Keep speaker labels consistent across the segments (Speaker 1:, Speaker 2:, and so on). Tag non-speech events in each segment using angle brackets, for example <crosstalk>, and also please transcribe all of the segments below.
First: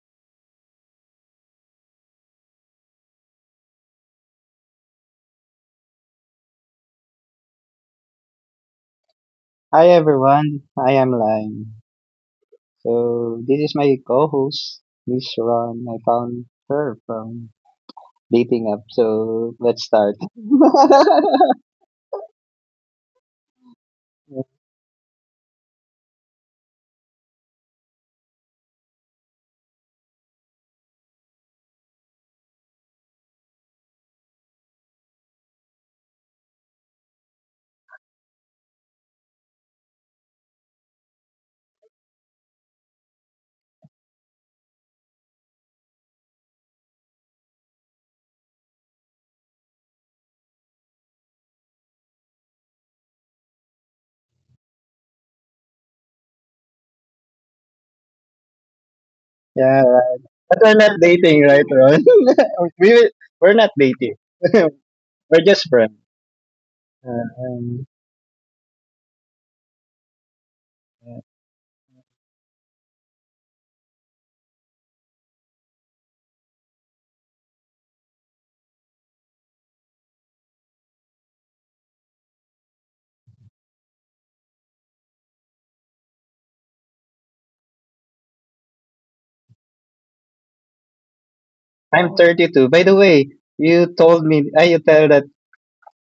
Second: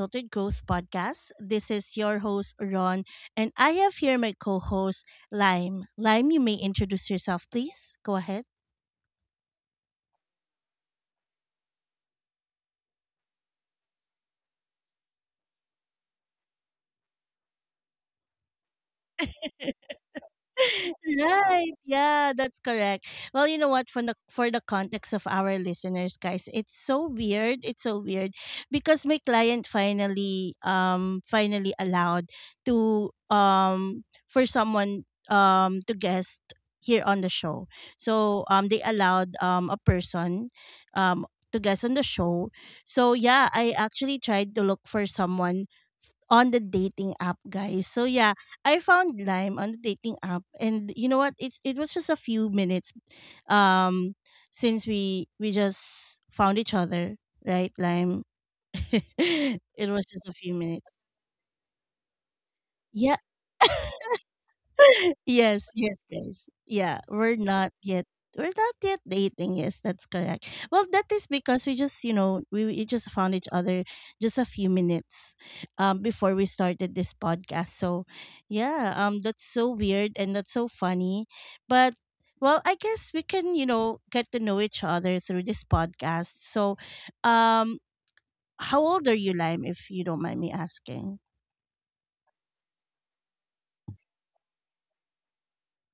Speaker 1: Unfiltered Growth Podcast. This is your host, Ron, and I have here my co host, Lime. Lime, you may introduce yourself, please. Go ahead.
Speaker 2: Hi everyone, I am Lime. So this is my co-host, Miss Ron. I found her from dating app. So let's start.
Speaker 1: <laughs>
Speaker 2: <laughs>
Speaker 1: Right. Yeah, that's correct. Well, you know what? For the context of our listeners, guys, it's so weird. It's so weird because my client finally allowed to for someone to guest here on the show. So they allowed a person um to guest on the show. So yeah, I actually tried to look for someone on the dating app, guys. So yeah, I found Lime on the dating app, and you know what? It was just a few minutes, um, since we just found each other, right, Lime? <laughs>
Speaker 2: Yeah,
Speaker 1: It was just a
Speaker 2: but
Speaker 1: few
Speaker 2: we're
Speaker 1: minutes.
Speaker 2: not dating, right, Ron? <laughs> we will-
Speaker 1: Yeah,
Speaker 2: we're not dating. <laughs>
Speaker 1: <laughs>
Speaker 2: We're just
Speaker 1: yes,
Speaker 2: friends.
Speaker 1: yes, guys. Yeah,
Speaker 2: Uh,
Speaker 1: we're not
Speaker 2: Um,
Speaker 1: yet. We're not yet dating. Yes, that's correct. Well, that
Speaker 2: yeah.
Speaker 1: is because we just, you know, we just found each other just a few minutes before we started this podcast. So, yeah, that's so weird and that's so funny. But well, I guess we can, you know, get to know each other through this podcast. So, um how old are you, Lime, if you don't mind me asking?
Speaker 2: I'm 32. By the way, you tell that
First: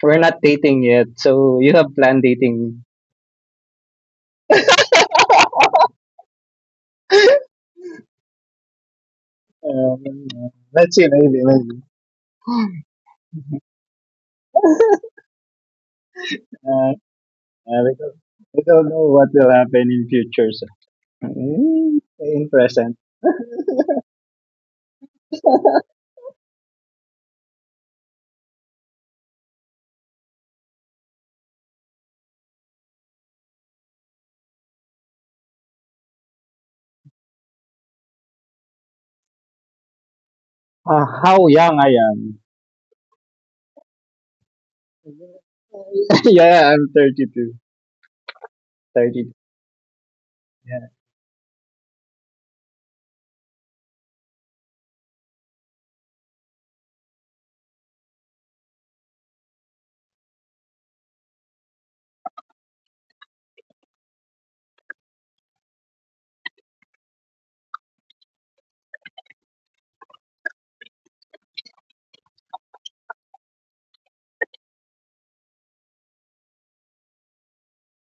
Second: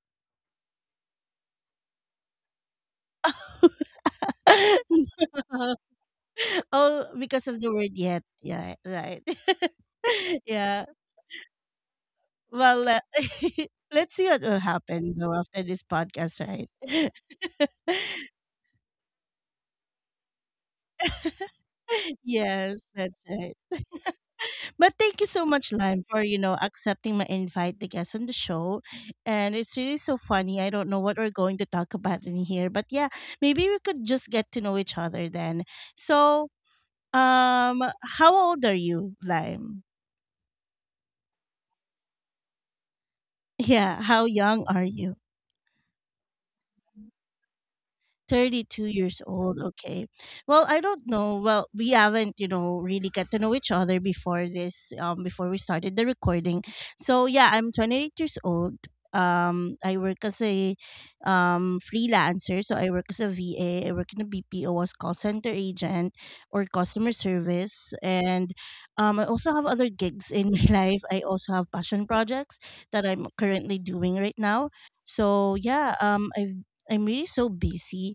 Speaker 2: we're not dating yet, so you have planned dating.
Speaker 1: <laughs> Oh, because of the word yet. Yeah, right.
Speaker 2: Um,
Speaker 1: <laughs> Yeah.
Speaker 2: let's see, maybe, maybe.
Speaker 1: Well, <laughs> let's see what will happen though after this podcast,
Speaker 2: Uh,
Speaker 1: right?
Speaker 2: Uh, we,
Speaker 1: <laughs>
Speaker 2: don't, we don't know what will happen in future. So. In
Speaker 1: Yes,
Speaker 2: present.
Speaker 1: that's right. But thank you so much, Lime, for accepting my invite to guest on the show. And it's really so funny. I don't know what we're going to talk about in here, but yeah, maybe we could just get to know each other then. So, um, how old are you, Lime? <laughs>
Speaker 2: How young I am.
Speaker 1: Yeah, how young are you?
Speaker 2: <laughs> Yeah, I'm 32.
Speaker 1: 32 years
Speaker 2: 32.
Speaker 1: old. Okay. Well, I
Speaker 2: Yeah.
Speaker 1: don't know. Well, we haven't, you know, really get to know each other before this, before we started the recording. So yeah, I'm 28 years old. I work as a freelancer. So I work as a VA. I work in a BPO as call center agent or customer service. And I also have other gigs in my <laughs> life. I also have passion projects that I'm currently doing right now. So yeah, I'm really so busy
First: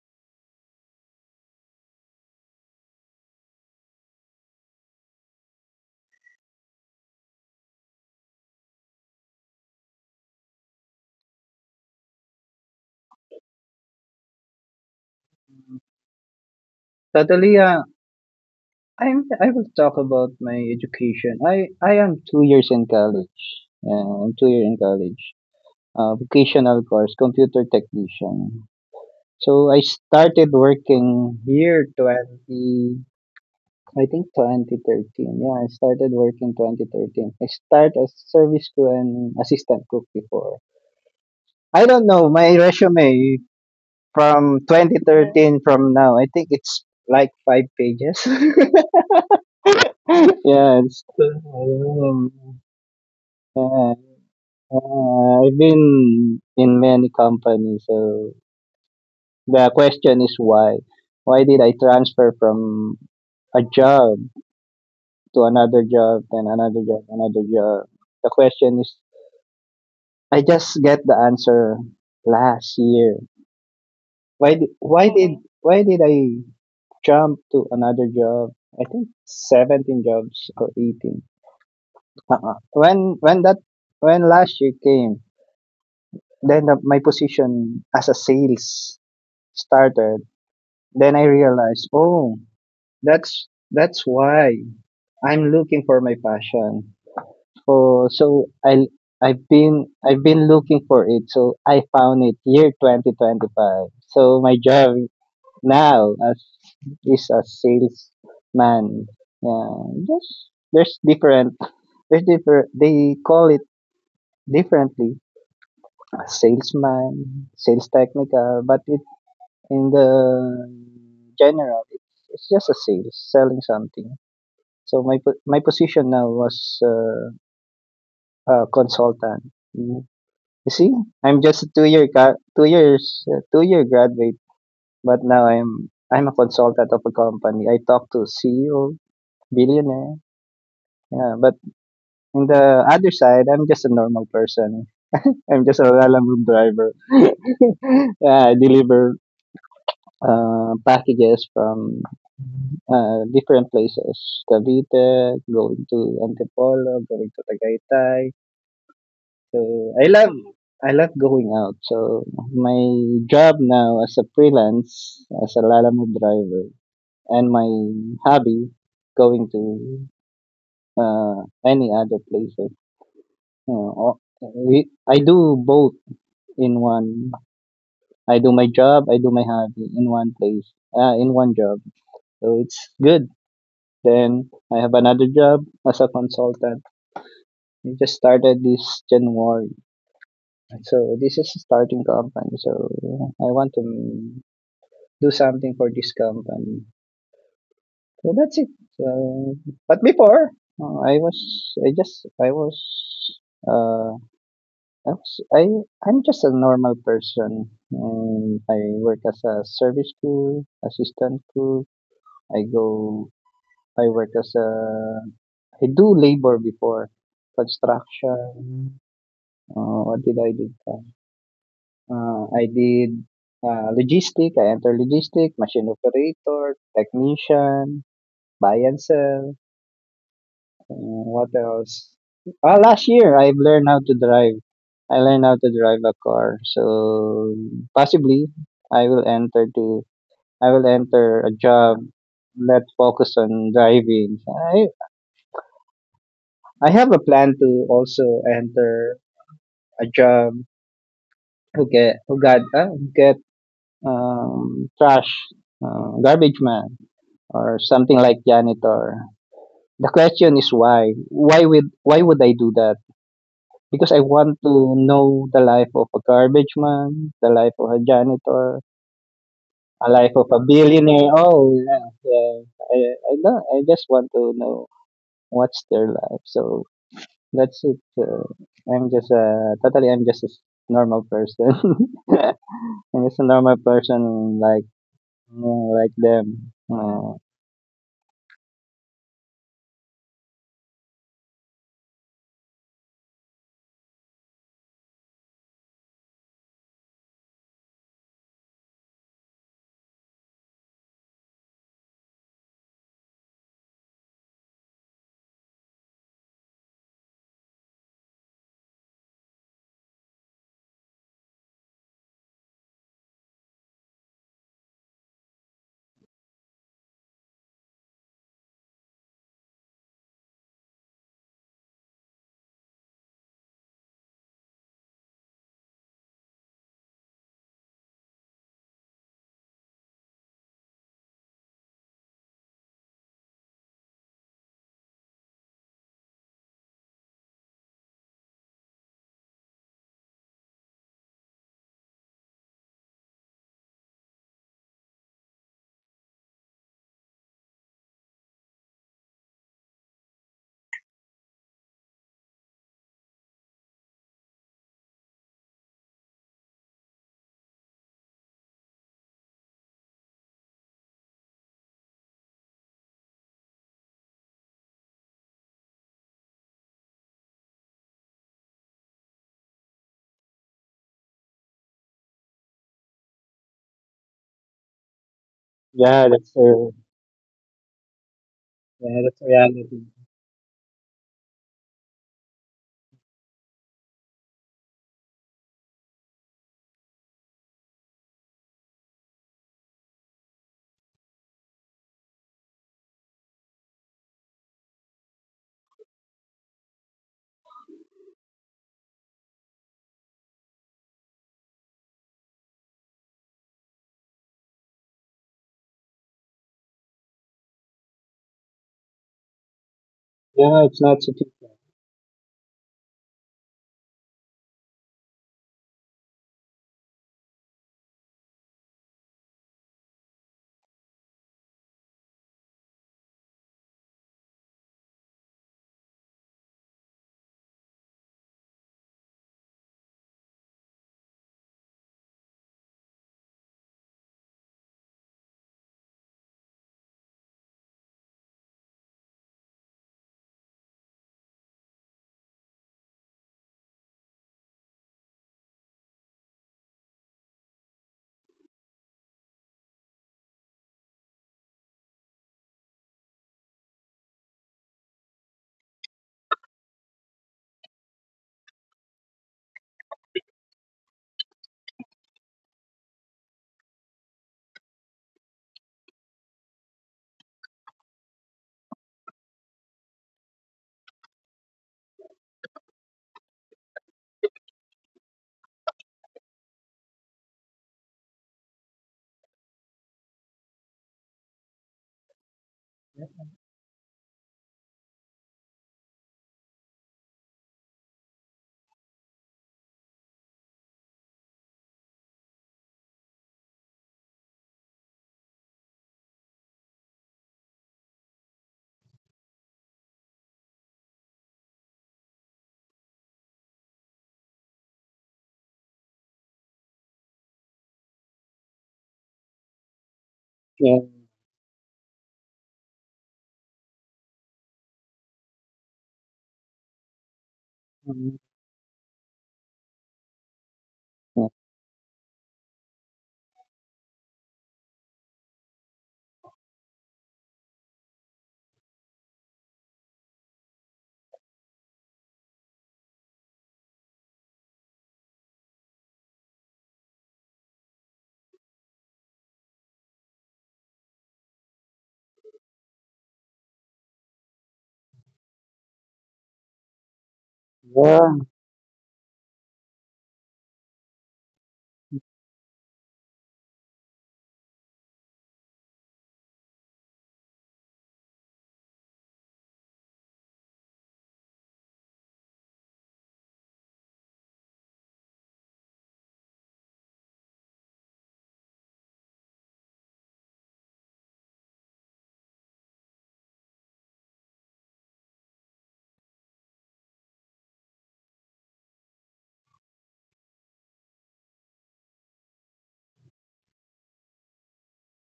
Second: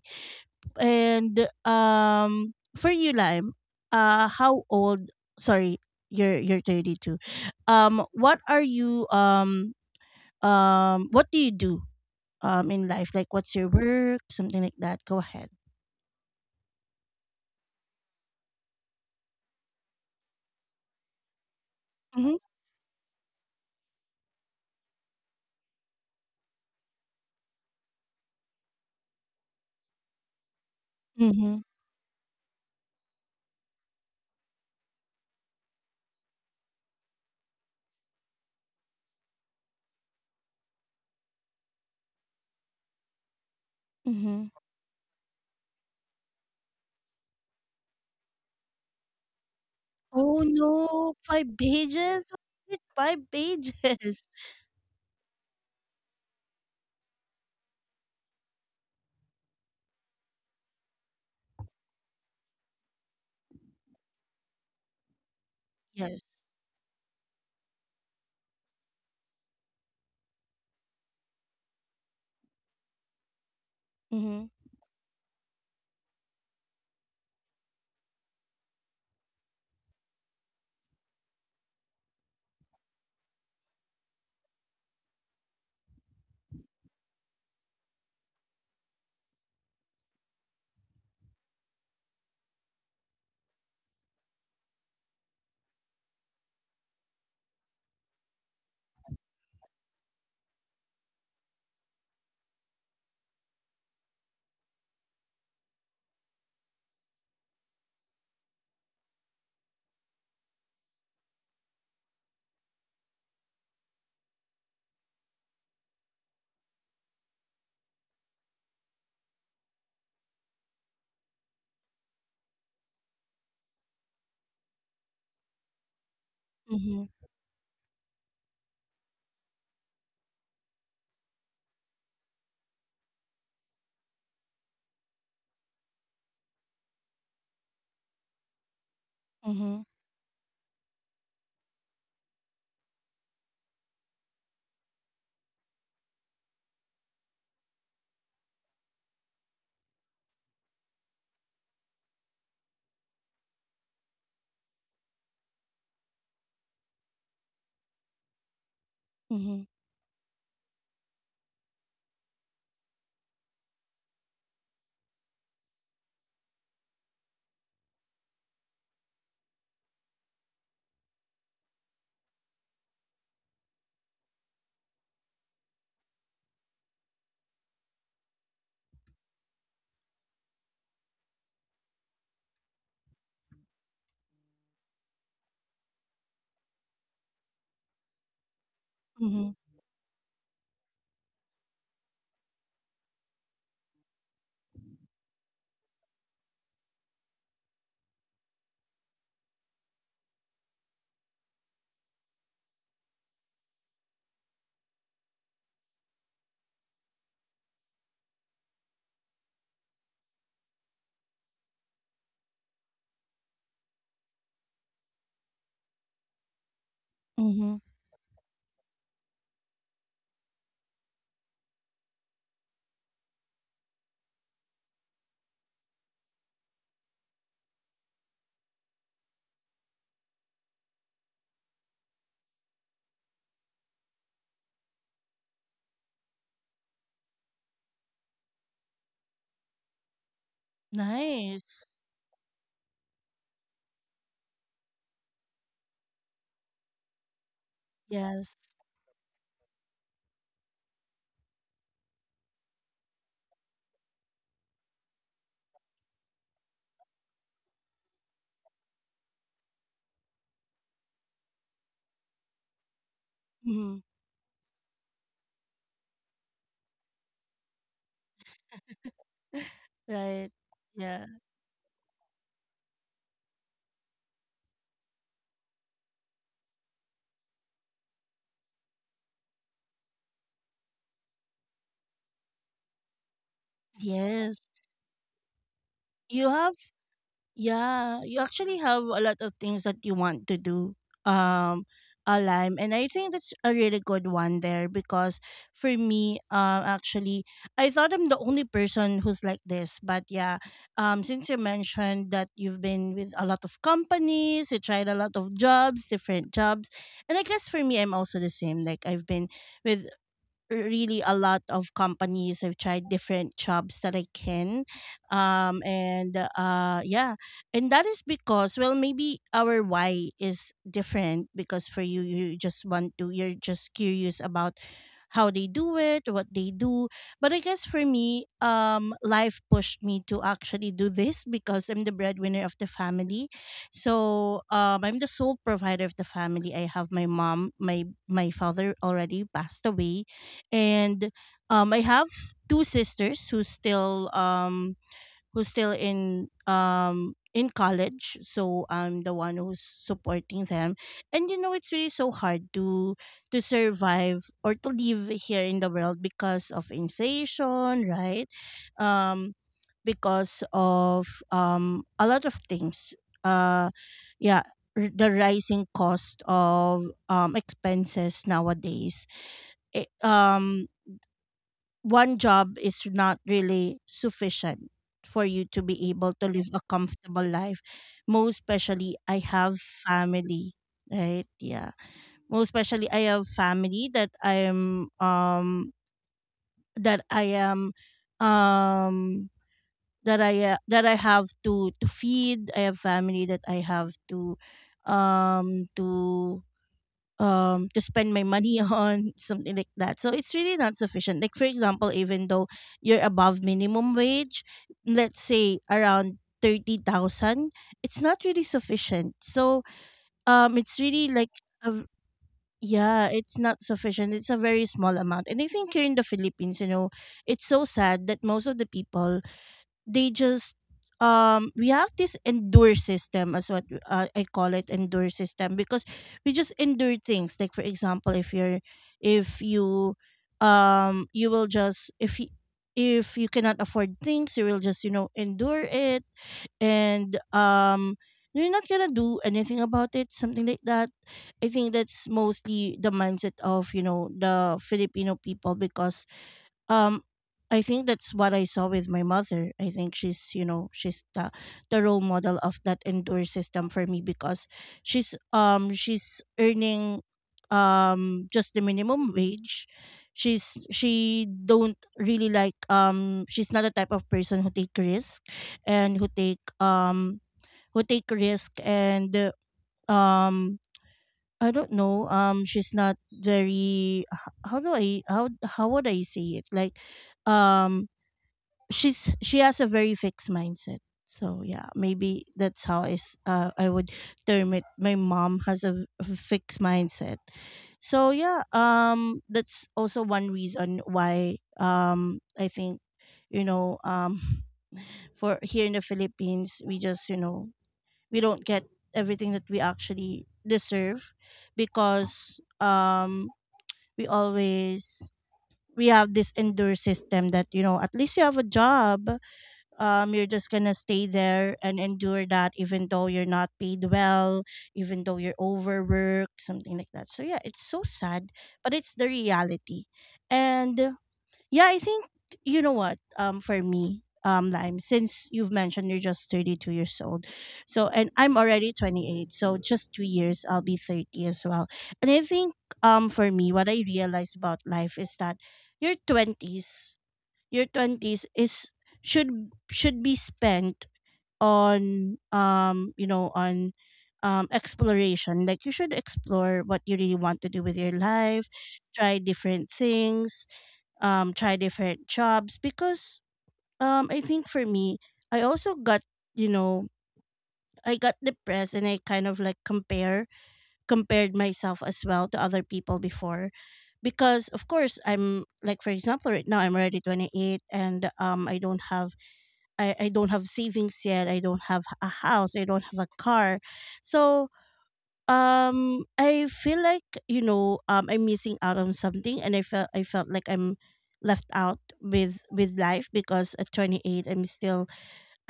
Speaker 1: and for you Lime, uh how old sorry, you're 32. Um what are you um what do you do in life? Like what's your work, something like that. Go ahead.
Speaker 2: Totally, I will talk about my education. I am
Speaker 1: Mhm.
Speaker 2: 2 years in college. Yeah, I'm 2 years in college. Vocational course, computer technician. So I started working
Speaker 1: Mhm.
Speaker 2: here 20, I think 2013. Yeah, I started working 2013. I start as service crew and assistant cook before. I don't know my resume
Speaker 1: Mhm.
Speaker 2: from, yeah, 2013 from now. I think it's like five pages. <laughs>
Speaker 1: Oh
Speaker 2: Yeah,
Speaker 1: no, five pages. What is it? Five
Speaker 2: yeah,
Speaker 1: pages. <laughs>
Speaker 2: I've been in many companies. So the question is why? Why did I transfer from a job to another
Speaker 1: Yes.
Speaker 2: job, then another job, another job? The question is I just get the answer last year.
Speaker 1: Mhm.
Speaker 2: Why did why did Oh, why did I jump to another job? I think 17 jobs or 18. Uh-uh. When last year came, then my position as a sales started. Then I realized, oh, that's why I'm looking for my passion. Oh, so I've been looking for it. So I found it year 2025. So my job now as is a salesman. Yeah, there's different there's different they call it differently. A salesman, sales technical, but it in the general it's just a sales selling something. So my position now was
Speaker 1: Mhm.
Speaker 2: a consultant. You see, I'm just a 2 years, 2-year graduate, but now I'm a consultant of a company. I talk to CEO,
Speaker 1: Mhm.
Speaker 2: billionaire. Yeah, but in the other side, I'm just a normal person. I'm just a lalamove driver. <laughs> Yeah, I deliver packages from different places. Cavite, going to Antipolo, going to Tagaytay.
Speaker 1: Mhm.
Speaker 2: So I love I love going out. So my job now as a freelance, as a Lalamove driver, and my hobby going to uh, any other places. You know, I do both in one. I do my job, I do my hobby in one place, in one job. So it's good. Then I have another job as a consultant. I just started this
Speaker 1: Mhm.
Speaker 2: January. So this is a starting company. So I want to do something for this company. So that's it. So, but before, I was, I just, uh, I was, I'm just a normal person. And I work as a service crew, assistant crew. I go, I work as a, I do labor before
Speaker 1: Mhm.
Speaker 2: construction. What did I do? Pa? I did logistic. I enter logistic, machine operator, technician, buy and sell. What else? Ah, last year I've learned how to drive. I learned how to drive a car. So possibly I will enter to I will enter a
Speaker 1: Nice.
Speaker 2: job that focus on driving. I I have a plan to
Speaker 1: Yes.
Speaker 2: also enter a job who get who got get trash, garbage man or something like janitor. The question is why? Why would I do that?
Speaker 1: Mhm.
Speaker 2: Because I want to know the life of a garbage man, the life of a janitor,
Speaker 1: <laughs>
Speaker 2: a
Speaker 1: Right.
Speaker 2: life of a
Speaker 1: Yeah.
Speaker 2: billionaire. Oh, yeah, yeah. I, I don't. I just want to know what's their life. So that's it. I'm just totally. I'm just a normal person. <laughs> I'm just a normal
Speaker 1: Yes.
Speaker 2: person like
Speaker 1: You have
Speaker 2: them.
Speaker 1: Yeah, you actually have a lot of things that you want to do. Um a and I think that's a really good one there because for me actually I thought I'm the only person who's like this, but yeah, since you mentioned that you've been with a lot of companies, you tried a lot of jobs, different jobs, and I guess for me I'm also the same. Like I've been with really a lot of companies. I've tried different jobs that I can. And yeah, and that is because, well, maybe our why is different because for you, you're just curious about how they do it, what they do. But I guess for me, life pushed me to actually do this because I'm the breadwinner of the family. So I'm the sole provider of the family. I have my mom, my father already passed away and I have two sisters who's still in college, so I'm the one who's supporting them. And you know, it's really so hard to survive or to live here in the world because of inflation, right? um because of a lot of things, uh yeah, the rising cost of expenses nowadays, it, um one job is not really sufficient for you to be able
Speaker 2: Yeah,
Speaker 1: to
Speaker 2: that's
Speaker 1: live a comfortable life. Most especially,
Speaker 2: yeah,
Speaker 1: I
Speaker 2: that's
Speaker 1: have
Speaker 2: reality.
Speaker 1: family, right? Yeah. Most especially, I have family that I am um that I have to feed. I have family that I have to um to to spend my money <laughs> on something like that. So it's really not sufficient. Like for example, even though you're above minimum wage, let's say around 30,000, it's not really sufficient. So it's
Speaker 2: Yeah,
Speaker 1: really
Speaker 2: it's
Speaker 1: like
Speaker 2: not so.
Speaker 1: a v- yeah, it's not sufficient. It's a very small amount, and I think here in the Philippines, you know, it's so sad that most of the people they just we have this endure system as what I call it endure system because we just endure things. Like for example, if you're if you you will just if you cannot afford things, you will just, you know, endure it and you're not gonna do anything about it, something like that. I think that's mostly the mindset of, you know, the Filipino people because um I think that's what I saw with my mother. I think she's you know she's the role model of that endure system for me, because she's earning just the minimum wage. She don't really like she's not the type of person who take risk and who take risk and um I don't know. She's not very. How do I how would I say it? Like, um, she's she has a very fixed mindset. So yeah, maybe that's how is I would term it. My mom has a fixed mindset. So yeah, that's also one reason why I think, you know um <laughs> for here in the Philippines, we just, you know, we don't get everything that we actually deserve because we always we have this endure system that, you know, at least you have a job, you're just gonna stay
Speaker 2: Yeah.
Speaker 1: there and endure that even though you're not paid well, even though you're overworked, something like that. So yeah, it's so sad,
Speaker 2: Mm,
Speaker 1: but it's the reality. And yeah,
Speaker 2: yeah.
Speaker 1: I think, you know what? For me, Lime, since you've mentioned you're just 32 years old, so and I'm already 28, so just 2 years I'll be 30 as well. And I think for me, what I realized about life is that your 20s, your 20s is should be spent on you know, on exploration. Like you should explore what you really want to do with your life, try different things, try different jobs because I think for me, I also got, you know, I got depressed and I kind of like compared myself as well to other people before, because of course I'm like for example right now I'm already 28 and I don't have savings yet. I don't have a house, I don't have a car. So I feel like, you know, I'm missing out on something, and I felt like I'm left out with life because at 28, I'm still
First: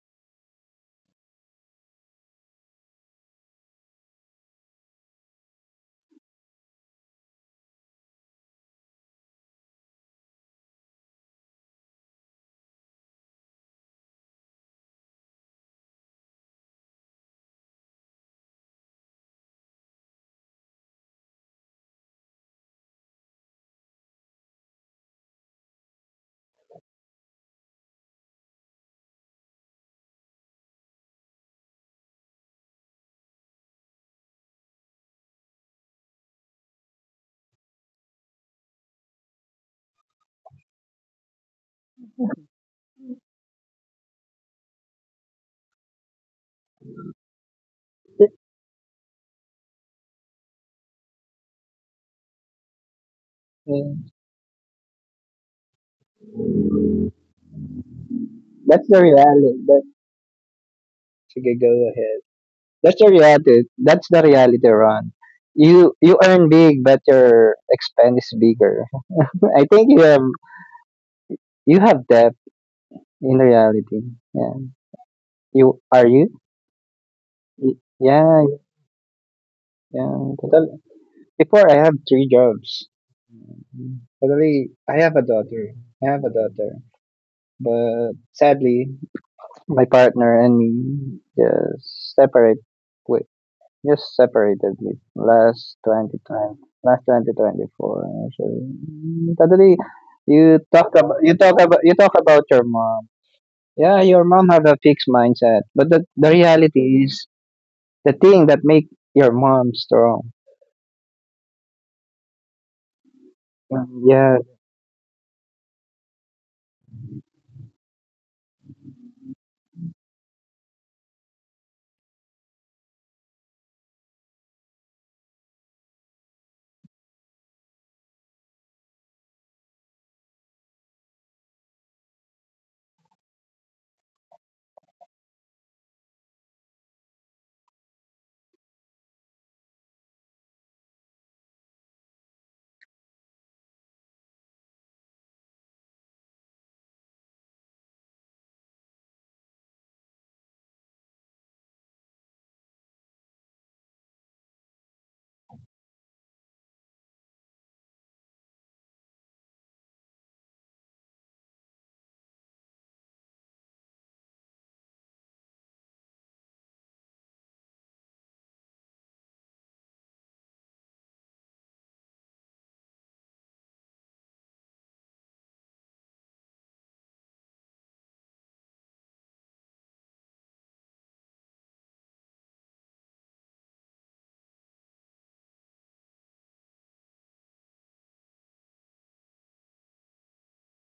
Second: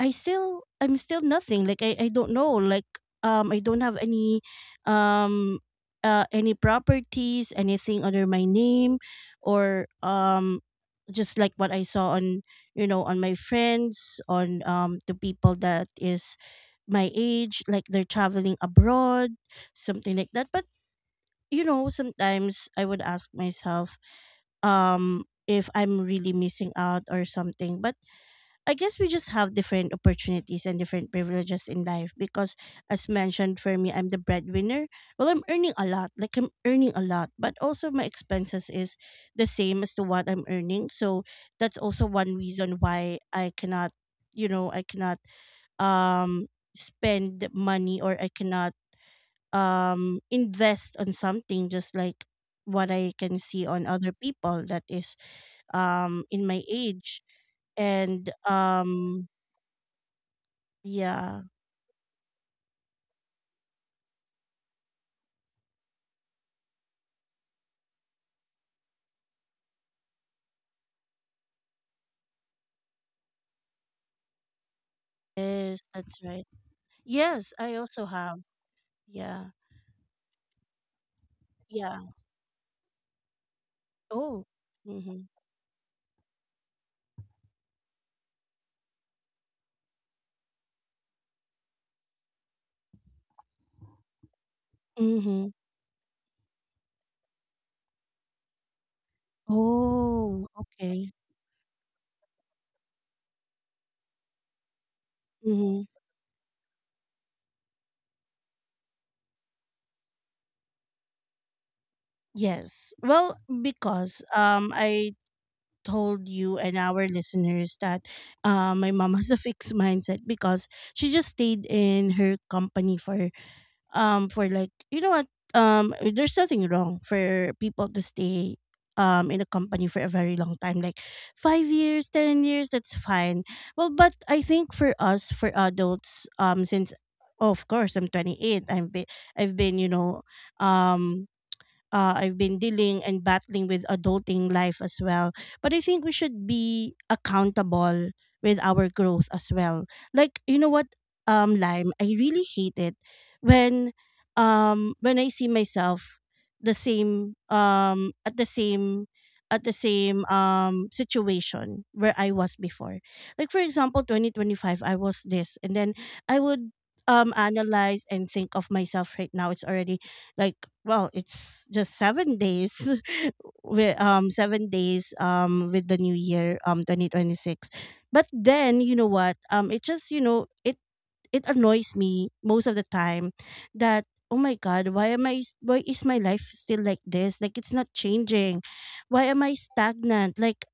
Speaker 1: I still I'm still nothing. Like I don't know. Like I don't have um any properties, anything under my name, or just like what I saw on, you know, on my friends, on the people that is my age, like they're traveling abroad, something like that. But you know, sometimes I would ask myself, if I'm really missing out or something. But I guess we just have different opportunities and different privileges in life, because as mentioned, for me, I'm the breadwinner. Well, I'm earning a lot. Like I'm earning a lot. But also my expenses is the same as to what I'm earning. So that's also one reason why I cannot, you know, I cannot um spend money, or I cannot invest on something just like what I can see
Speaker 2: Yeah.
Speaker 1: on other people that is in my age. And
Speaker 2: That's the reality. Sige,
Speaker 1: yeah.
Speaker 2: go ahead. That's the reality. That's the reality, Ron. You earn big, but your expense is bigger. <laughs> I think you have debt in reality. Yeah. You
Speaker 1: Yes,
Speaker 2: are you?
Speaker 1: that's right. Yes,
Speaker 2: Y-
Speaker 1: I also
Speaker 2: Yeah,
Speaker 1: have. Yeah.
Speaker 2: yeah. Total-. Before I have
Speaker 1: Yeah.
Speaker 2: three jobs.
Speaker 1: Oh.
Speaker 2: Totally, I have a
Speaker 1: Mm-hmm.
Speaker 2: daughter. I have a daughter, but sadly, my partner and me just separate. Just separatedly
Speaker 1: Mm-hmm.
Speaker 2: last 2020 last 2024 actually. Totally, you
Speaker 1: Oh,
Speaker 2: talk about you
Speaker 1: okay.
Speaker 2: talk about you talk about your mom. Yeah, your mom have a fixed mindset, but
Speaker 1: Mm-hmm.
Speaker 2: the reality is the thing that make your mom strong.
Speaker 1: Yes, well,
Speaker 2: Yeah.
Speaker 1: because I told you and our listeners that my mom has a fixed mindset because she just stayed in her company for like, you know what, there's nothing wrong for people to stay in a company for a very long time, like 5 years, 10 years, that's fine. Well, but I think for us, for adults, since of course I'm 28, I've been you know, um I've been dealing and battling with adulting life as well. But I think we should be accountable with our growth as well. Like, you know what, Lime, I really hate it when when I see myself the same at the same situation where I was before. Like for example, 2025 I was this, and then I would analyze and think of myself right now. It's already like, well, it's just 7 days <laughs> with 7 days with the new year 2026. But then, you know what, it just you know it annoys me most of the time that, oh my god, why am I s- why is my life still like this? Like, it's not changing. Why am I stagnant? Like,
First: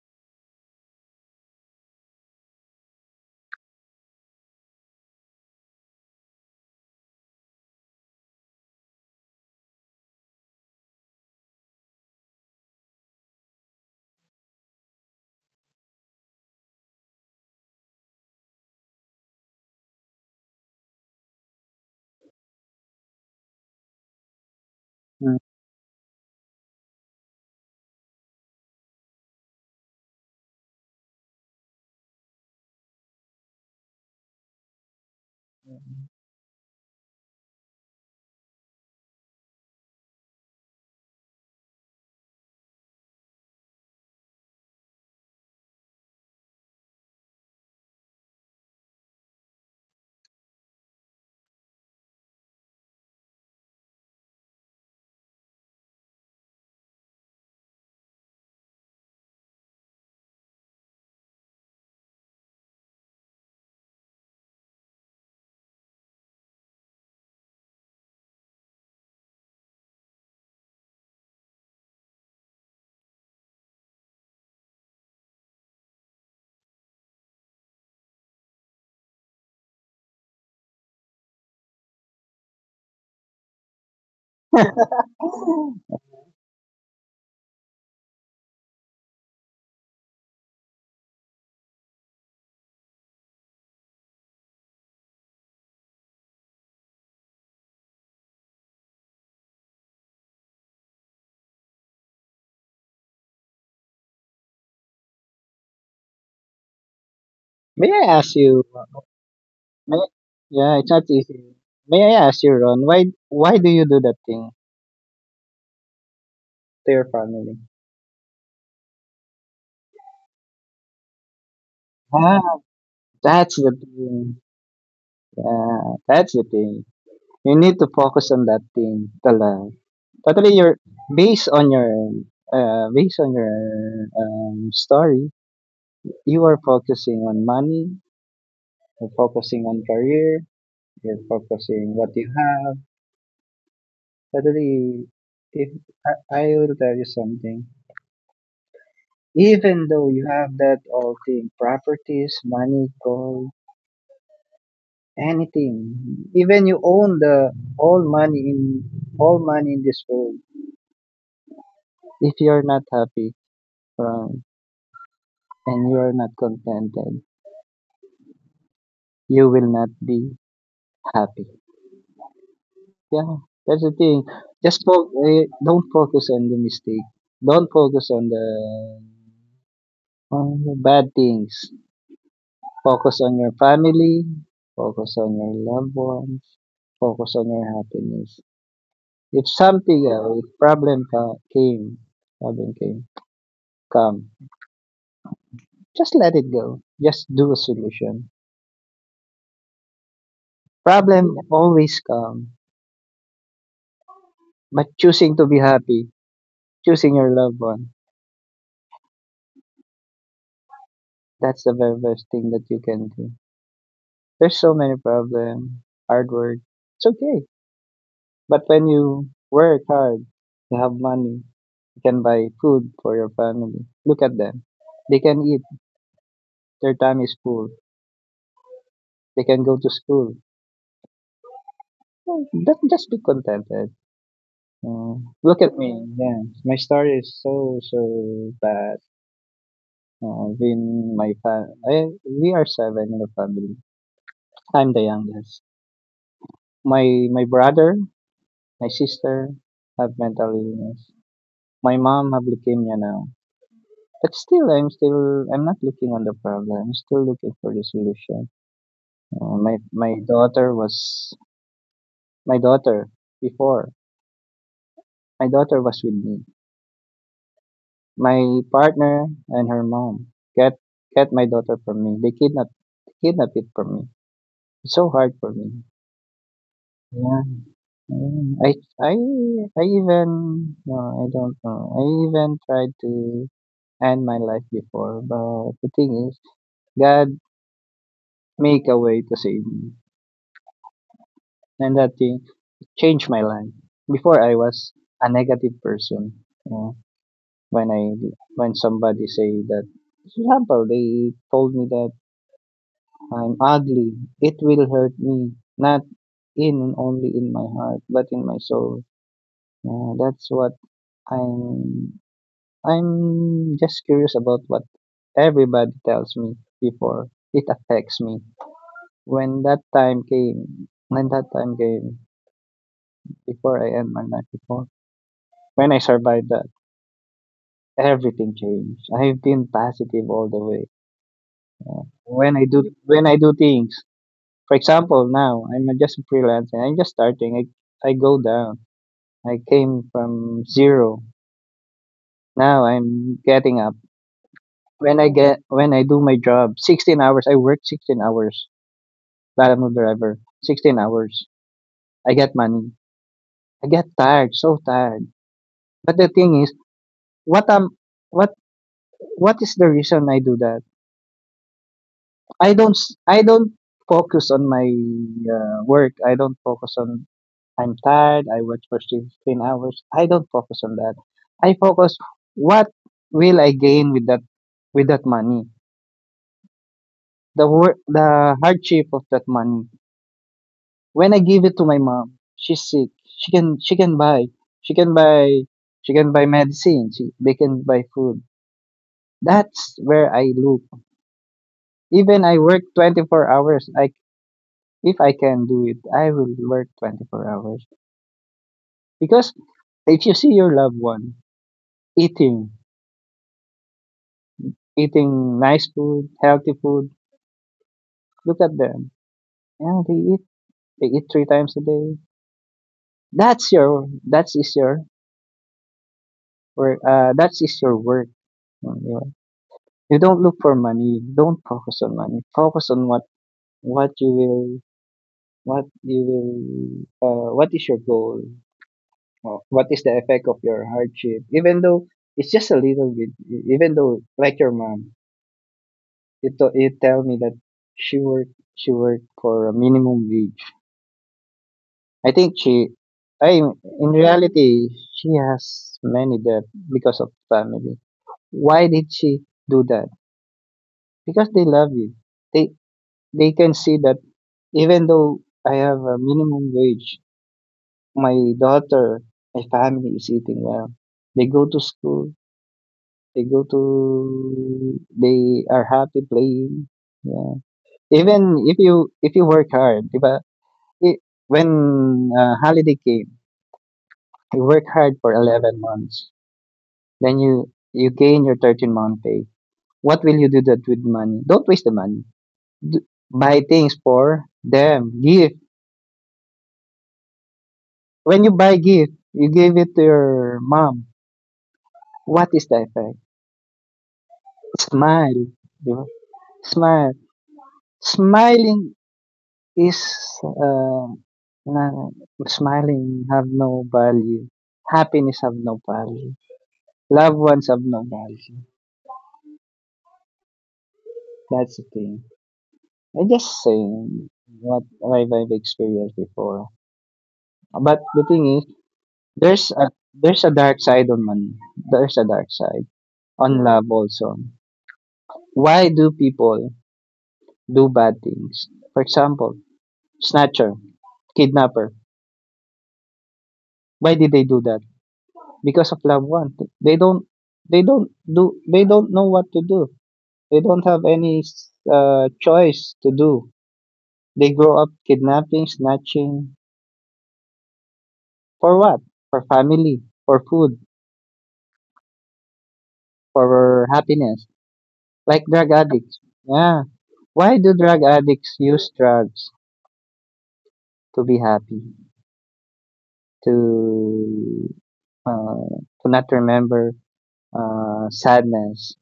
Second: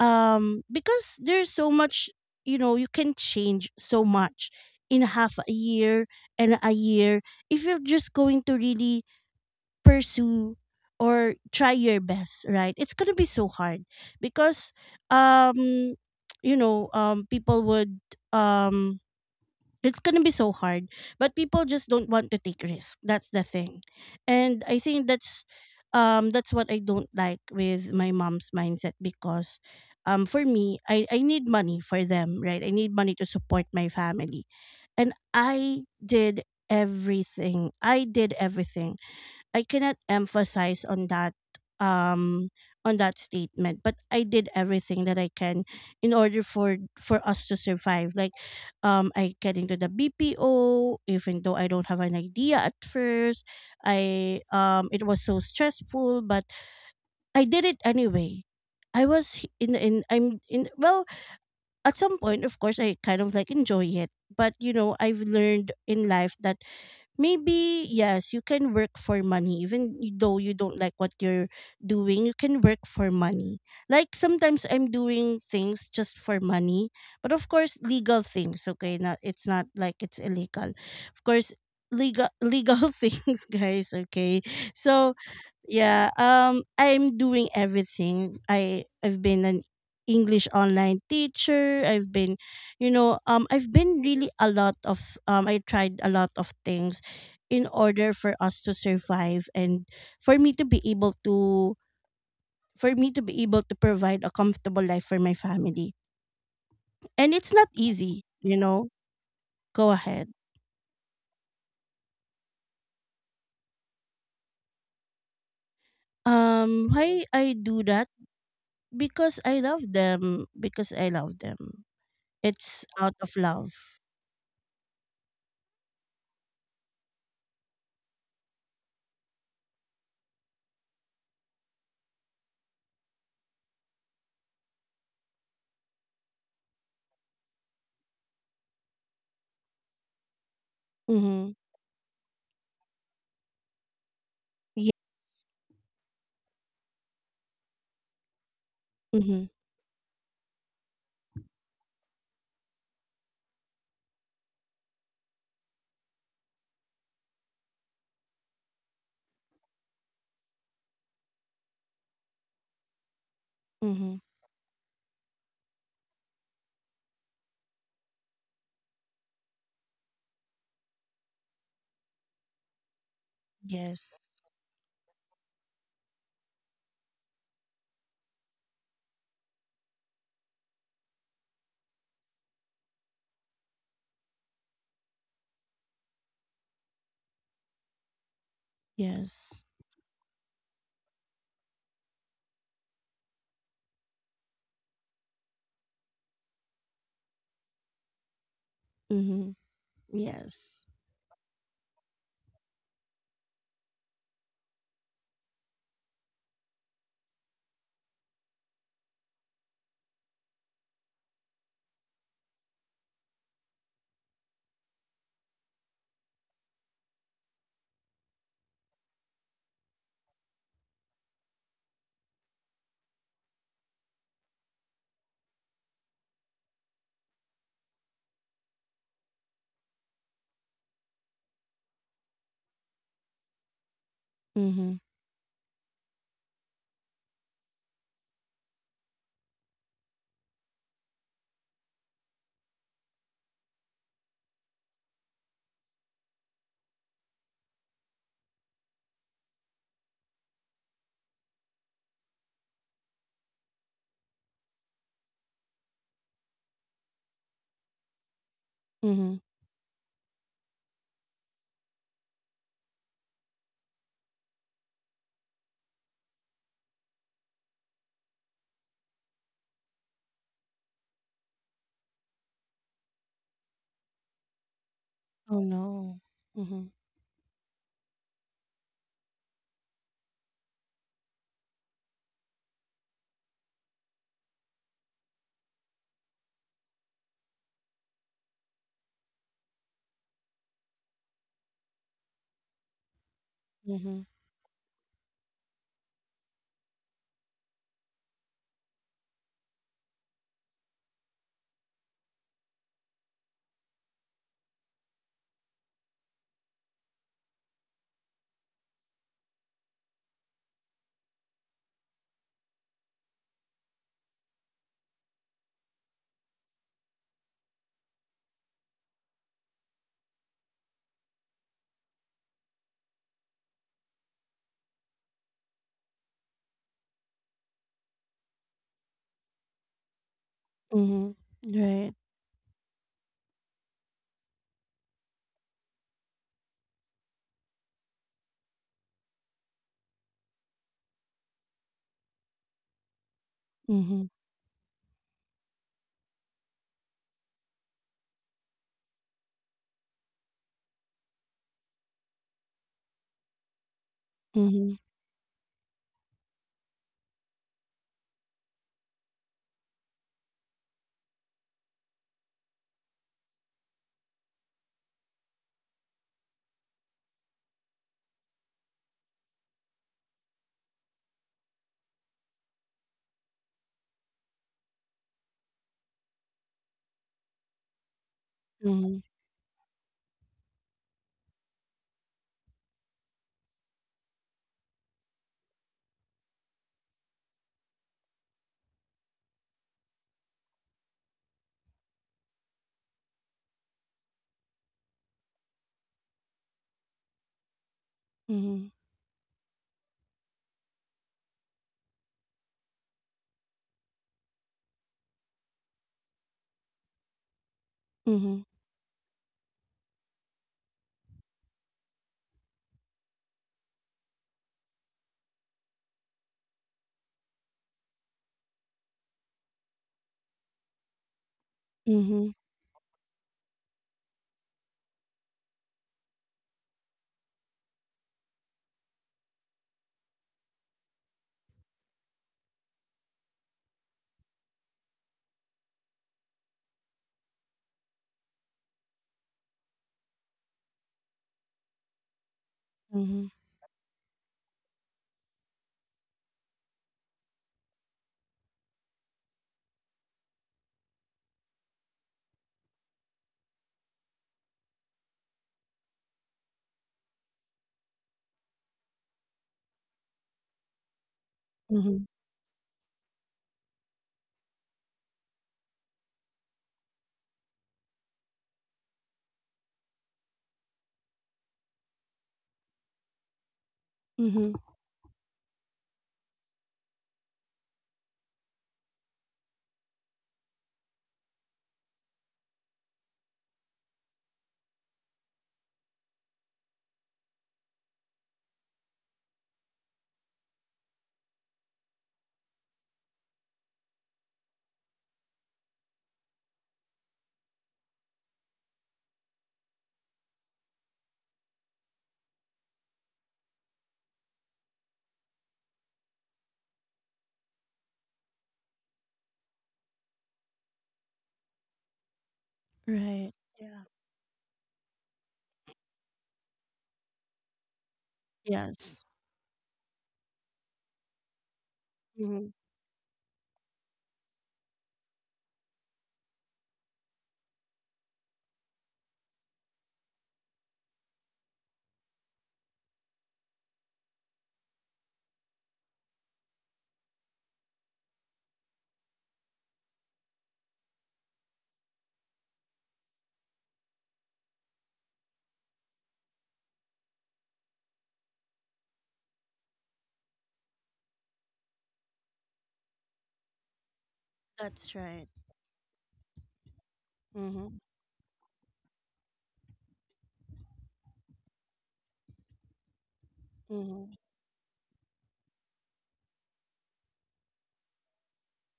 Speaker 1: because there's so much, you can change so much in half a year and a year if you're just going to really pursue or try your best, right? It's gonna be so hard because um people would um it's gonna be so hard. But people just don't want to take risk. That's the thing. And I think
Speaker 2: Mm.
Speaker 1: that's what I don't like with my mom's mindset, because for me, I need money for them, right? I need money to support my family. And I did everything. I did everything. I cannot emphasize on that, um on that statement, but I did everything that I can in order for us to survive. Like, I get into the BPO even though I don't have an idea at first. I It was so stressful, but I did it anyway. I was h- in I'm in Well, at some point, of course, I kind of like enjoy it. But you know, I've learned in life that maybe, yes, you can work for money, even though you don't like what you're doing. You can work for money. Like, sometimes I'm doing things just for money. But of course, legal things, okay? Not, it's not like it's illegal. Of course, legal, legal <laughs> things, guys, okay? So
Speaker 2: <laughs>
Speaker 1: yeah, I'm doing everything. I've been an English online teacher. I tried a lot of things in order for us to survive, and for me to be able to for me to be able to provide a comfortable life for my family. And it's not
Speaker 2: May I
Speaker 1: easy,
Speaker 2: ask
Speaker 1: you
Speaker 2: you?
Speaker 1: know. Go
Speaker 2: May,
Speaker 1: ahead.
Speaker 2: yeah, it's not easy. May I ask you, Ron? Why do you do that thing to
Speaker 1: Um
Speaker 2: your
Speaker 1: why I
Speaker 2: family?
Speaker 1: do that? Because I love them, because I love them.
Speaker 2: Ah,
Speaker 1: It's out of
Speaker 2: that's the
Speaker 1: love.
Speaker 2: thing. Yeah, that's the thing. You need to focus on that thing tala, totally you're based on your, based on your story, you are focusing on money, you're focusing on career, you're
Speaker 1: Mhm.
Speaker 2: focusing what you have.
Speaker 1: Yeah.
Speaker 2: Totally, if I, I will tell you something,
Speaker 1: Mhm.
Speaker 2: even though you have that all thing, properties, money, gold, anything, even you own the all money in all money in this world, if you're not happy,
Speaker 1: Mhm.
Speaker 2: and you are not contented, you will not be happy. Yeah, that's the
Speaker 1: Yes.
Speaker 2: thing. Just don't focus on the mistake. Don't focus on the bad things. Focus on your family. Focus on your loved ones. Focus on your happiness.
Speaker 1: Yes.
Speaker 2: If problem came, problem came, come. Just let it go. Just do a solution.
Speaker 1: Mhm. Yes.
Speaker 2: Problem always come, but choosing to be happy, choosing your loved one. That's the very best thing that you can do. There's so many problems, hard work. It's okay. But when you work hard, you have money, you can buy food for your family. Look at them. They can eat. Their time is full. They can go to school. So just be contented.
Speaker 1: Mhm.
Speaker 2: Uh, Look at me. Yeah, my story is so so bad. In my fa- I, We are seven in the family. I'm the youngest. My brother, my sister have mental illness. My mom have leukemia now. But still, I'm not looking on the problem. I'm still looking for the solution.
Speaker 1: Mhm.
Speaker 2: My daughter was my daughter before. My daughter was with me. My partner and her mom get get my daughter from me. They kidnap it from me. It's so hard for
Speaker 1: Oh
Speaker 2: me.
Speaker 1: no. Mhm.
Speaker 2: Yeah, yeah. I I even no, I don't know. I even tried to and my life before. But the thing is, God make a way to save me, and that thing changed my life.
Speaker 1: Mhm.
Speaker 2: Before I was a negative person. You know, when I when somebody say that, for example, they told me that I'm ugly, it will hurt me not in only in my heart but in my soul. Yeah, that's what I'm. I'm just curious about what everybody tells me before it affects me. When that time came, before I end my life before when I survived that, everything changed. I've been positive all the way.
Speaker 1: Mhm.
Speaker 2: Uh,
Speaker 1: Right.
Speaker 2: when I do when I do things, for example, now I'm just freelancing. I'm just starting. I go down. I came from zero. Now I'm getting up.
Speaker 1: Mhm.
Speaker 2: When I do my job, 16 hours. I work 16 hours. But driver. 16 hours. I get money. I get tired, so
Speaker 1: Mhm.
Speaker 2: tired. But the thing is, what am, what what is the reason I do that? I don't focus on my work. I don't focus on I'm tired. I work for 16 hours. I don't focus on that. I focus what will I gain with that money? The work, the hardship of
Speaker 1: Mhm.
Speaker 2: that money. When I give it to my mom, she's sick. She can buy she can buy she can buy medicine. They can buy food. That's where I look. Even I work 24 hours. Like if I can do it, I will work 24 hours.
Speaker 1: Mhm.
Speaker 2: Because if you see your loved one eating, nice food, healthy food, look
Speaker 1: Mhm.
Speaker 2: at them. Yeah, they eat. They eat three times a day. That's your. That is your work. That is your work. Yeah, you know. You don't look for money. Don't focus on money.
Speaker 1: Mhm.
Speaker 2: Focus on what you will what you what is your goal. Well, what is the effect of your hardship? Even though it's just a little bit, even though like your mom, you tell me that she worked for a minimum wage. I think she,
Speaker 1: Mhm.
Speaker 2: I in reality, she has many debt because of family. Why did she do that? Because they love you. They they can see that even though I have a minimum wage, my daughter, my family is eating well. They go to school.
Speaker 1: Mhm.
Speaker 2: They go to They are happy playing. Yeah. Even if you work hard, di ba? I when holiday came, you
Speaker 1: Mhm.
Speaker 2: work hard for 11 months. Then you gain your 13 month pay. What will you do that with money? Don't waste the money. Buy things for them. Give. When you buy gift, you give it to your mom. What is the effect? Smile. Di ba? Smile. Smiling Is uh, na Smiling have no value. Happiness have no value. Loved ones have no value. That's the thing. I
Speaker 1: Right.
Speaker 2: just
Speaker 1: Yeah.
Speaker 2: saying what I've experienced before. But the thing is,
Speaker 1: Yes.
Speaker 2: there's a dark side on money. There's a dark
Speaker 1: Mhm.
Speaker 2: side on love also. Why do people do bad things? For example, snatcher, kidnapper. Why did they do that? Because of loved one. They don't they don't know what to do. They don't have any choice to do. They grow up kidnapping, snatching for what? For family, for food, for happiness.
Speaker 1: That's
Speaker 2: Like
Speaker 1: right.
Speaker 2: drug addicts. Yeah. Why do
Speaker 1: Mhm.
Speaker 2: drug addicts use drugs to be happy? To
Speaker 1: Mhm.
Speaker 2: uh, to not remember sadness,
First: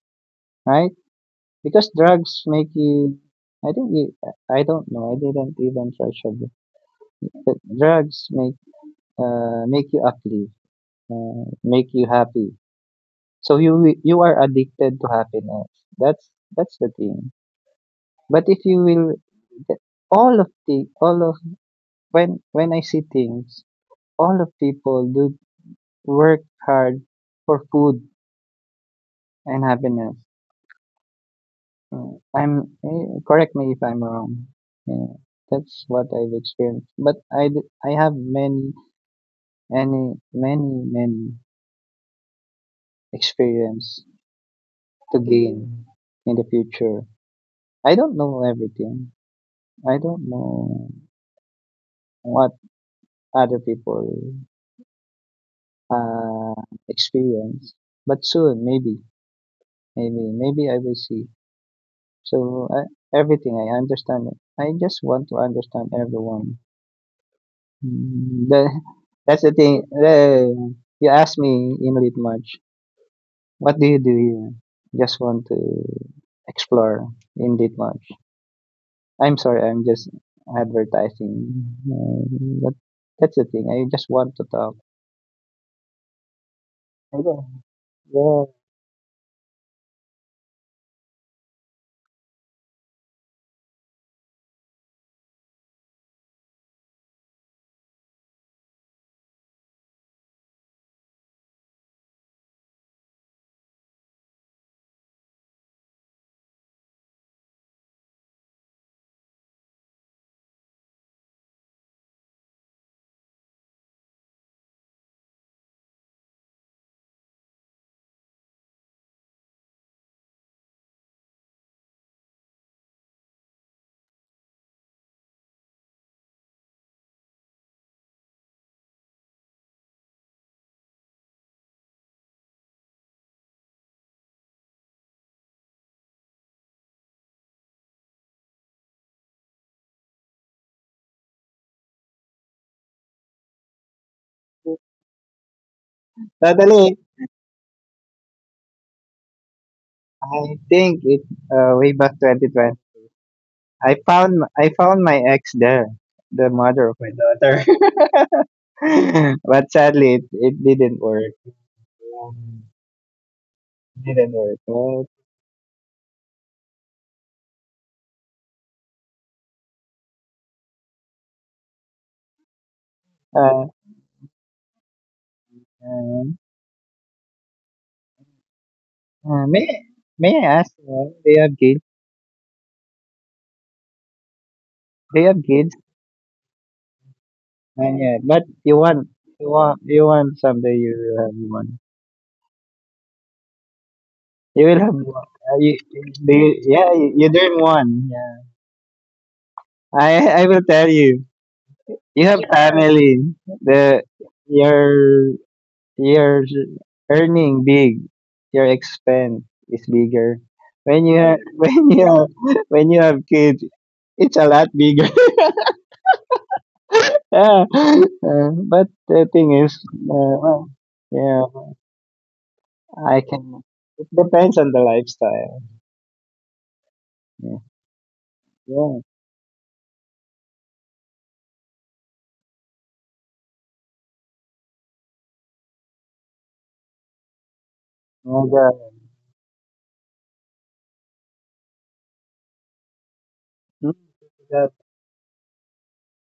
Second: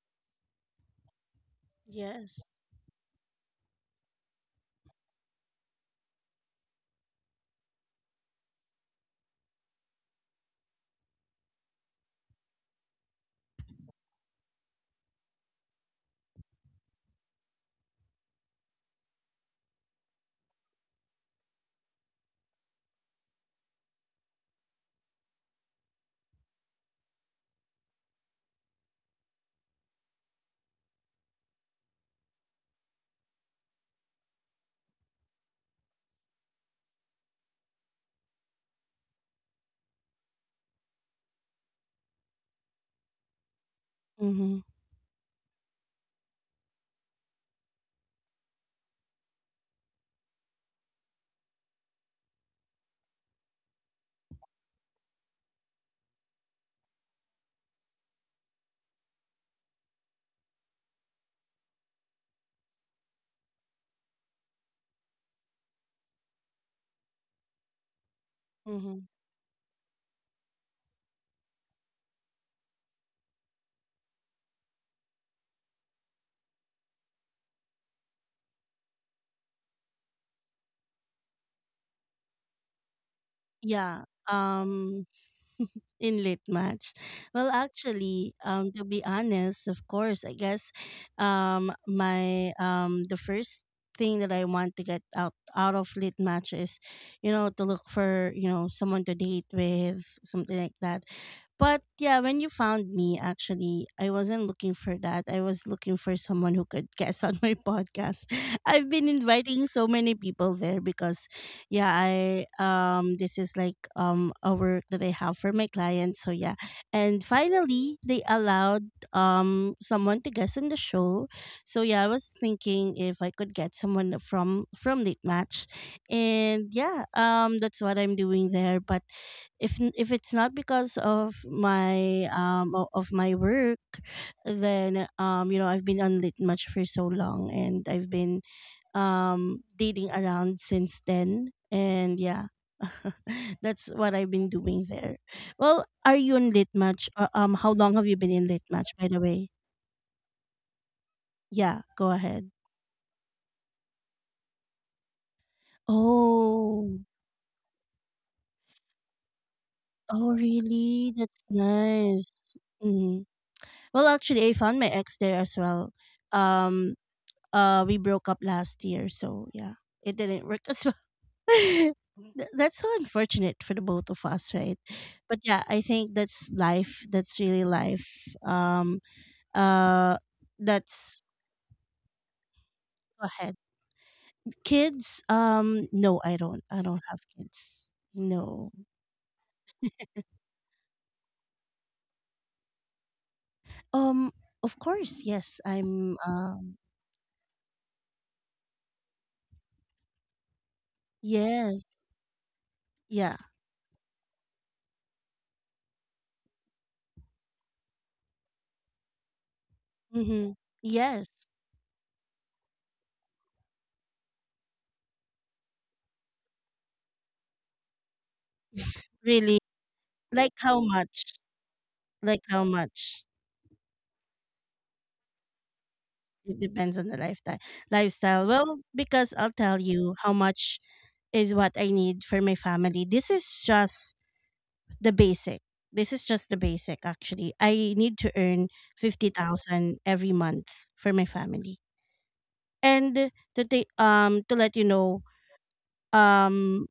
Speaker 2: right? Because drugs
Speaker 1: Yes.
Speaker 2: make you I think you I don't know, I didn't even try sugar. But drugs make you uplift, make you happy. So you are addicted to happiness. That's that's the thing. But if you will the- the all of when I see things, all of people do work hard for food and happiness. Mm, I'm Correct me if I'm wrong. Yeah, that's what I've experienced. But I have many any many many experience
Speaker 1: Mhm.
Speaker 2: to gain in the future. I don't know everything. I don't know what other people uh experience. But soon maybe I will see. So I, Everything I understand. I just want to understand everyone. Mm, The
Speaker 1: Mhm.
Speaker 2: That's the thing. You asked me in late March, what do you do here? Just want to explore in late March. I'm sorry, I'm just advertising. Uh, but that's the thing. I
Speaker 1: Yeah.
Speaker 2: just want to talk.
Speaker 1: Um <laughs> in late match,
Speaker 2: I
Speaker 1: well,
Speaker 2: don't-
Speaker 1: actually,
Speaker 2: Yeah,
Speaker 1: to be honest, of course, I guess, my the first thing that I want to get out of late match is, to look for, someone to date with, something like that. But yeah, when you found me, actually, I wasn't looking for that. I was looking for someone who could guest on my <laughs> podcast. I've been inviting so many people there because, yeah, I this is like, a work that I have for my client, so yeah. And finally they allowed someone to guest in the show. So yeah, I was thinking if I could get someone from late match. And yeah, that's what I'm doing there. But if it's not because of of my work, then I've been on late match for so long, and I've been dating around since then, and yeah, <laughs> that's what I've been doing there. Well, are you in Lit Match? How long have you been in Lit
Speaker 2: totally.
Speaker 1: Match, by the way? Yeah, go ahead.
Speaker 2: I think it way back 2020. I found I
Speaker 1: Oh.
Speaker 2: found my ex there, the mother of my daughter.
Speaker 1: Oh, really,
Speaker 2: <laughs>
Speaker 1: that's
Speaker 2: But sadly, it,
Speaker 1: nice.
Speaker 2: it didn't work.
Speaker 1: Hmm. Well,
Speaker 2: Um,
Speaker 1: actually, I found my ex there as well.
Speaker 2: Didn't work.
Speaker 1: um we broke up last year, so yeah, it didn't work <laughs> as well. <laughs> That's so unfortunate for the both of us, right?
Speaker 2: Uh,
Speaker 1: But yeah, I think that's life. That's really
Speaker 2: uh,
Speaker 1: life. Uh,
Speaker 2: uh, may
Speaker 1: that's.
Speaker 2: may I ask? Do have kids?
Speaker 1: Go ahead. Kids? No, i
Speaker 2: They
Speaker 1: don't
Speaker 2: have
Speaker 1: i don't
Speaker 2: kids?
Speaker 1: have kids. No.
Speaker 2: Yeah, but you want someday you will have one.
Speaker 1: um of course, yes,
Speaker 2: You will have
Speaker 1: I'm
Speaker 2: one. Yeah, you dream one. Yeah, I will
Speaker 1: Yes.
Speaker 2: tell you. You
Speaker 1: Yeah.
Speaker 2: have family. The your your earning big. Your expense
Speaker 1: Mm-hmm.
Speaker 2: is
Speaker 1: Yes.
Speaker 2: bigger. When you have <laughs> when you have kids, it's a lot bigger. Yeah, <laughs>
Speaker 1: Really?
Speaker 2: but the thing
Speaker 1: like
Speaker 2: is,
Speaker 1: how much
Speaker 2: well, yeah,
Speaker 1: like how much
Speaker 2: I can. It depends on the lifestyle.
Speaker 1: It depends on the lifestyle.
Speaker 2: Yeah,
Speaker 1: Lifestyle. Well, because I'll
Speaker 2: yeah.
Speaker 1: tell you how much is what I need for my family. This is just the basic. This is just the basic, actually. I need to earn
Speaker 2: Oh,
Speaker 1: 50,000 every month for my family. And to
Speaker 2: mm,
Speaker 1: to let you know,
Speaker 2: the,
Speaker 1: um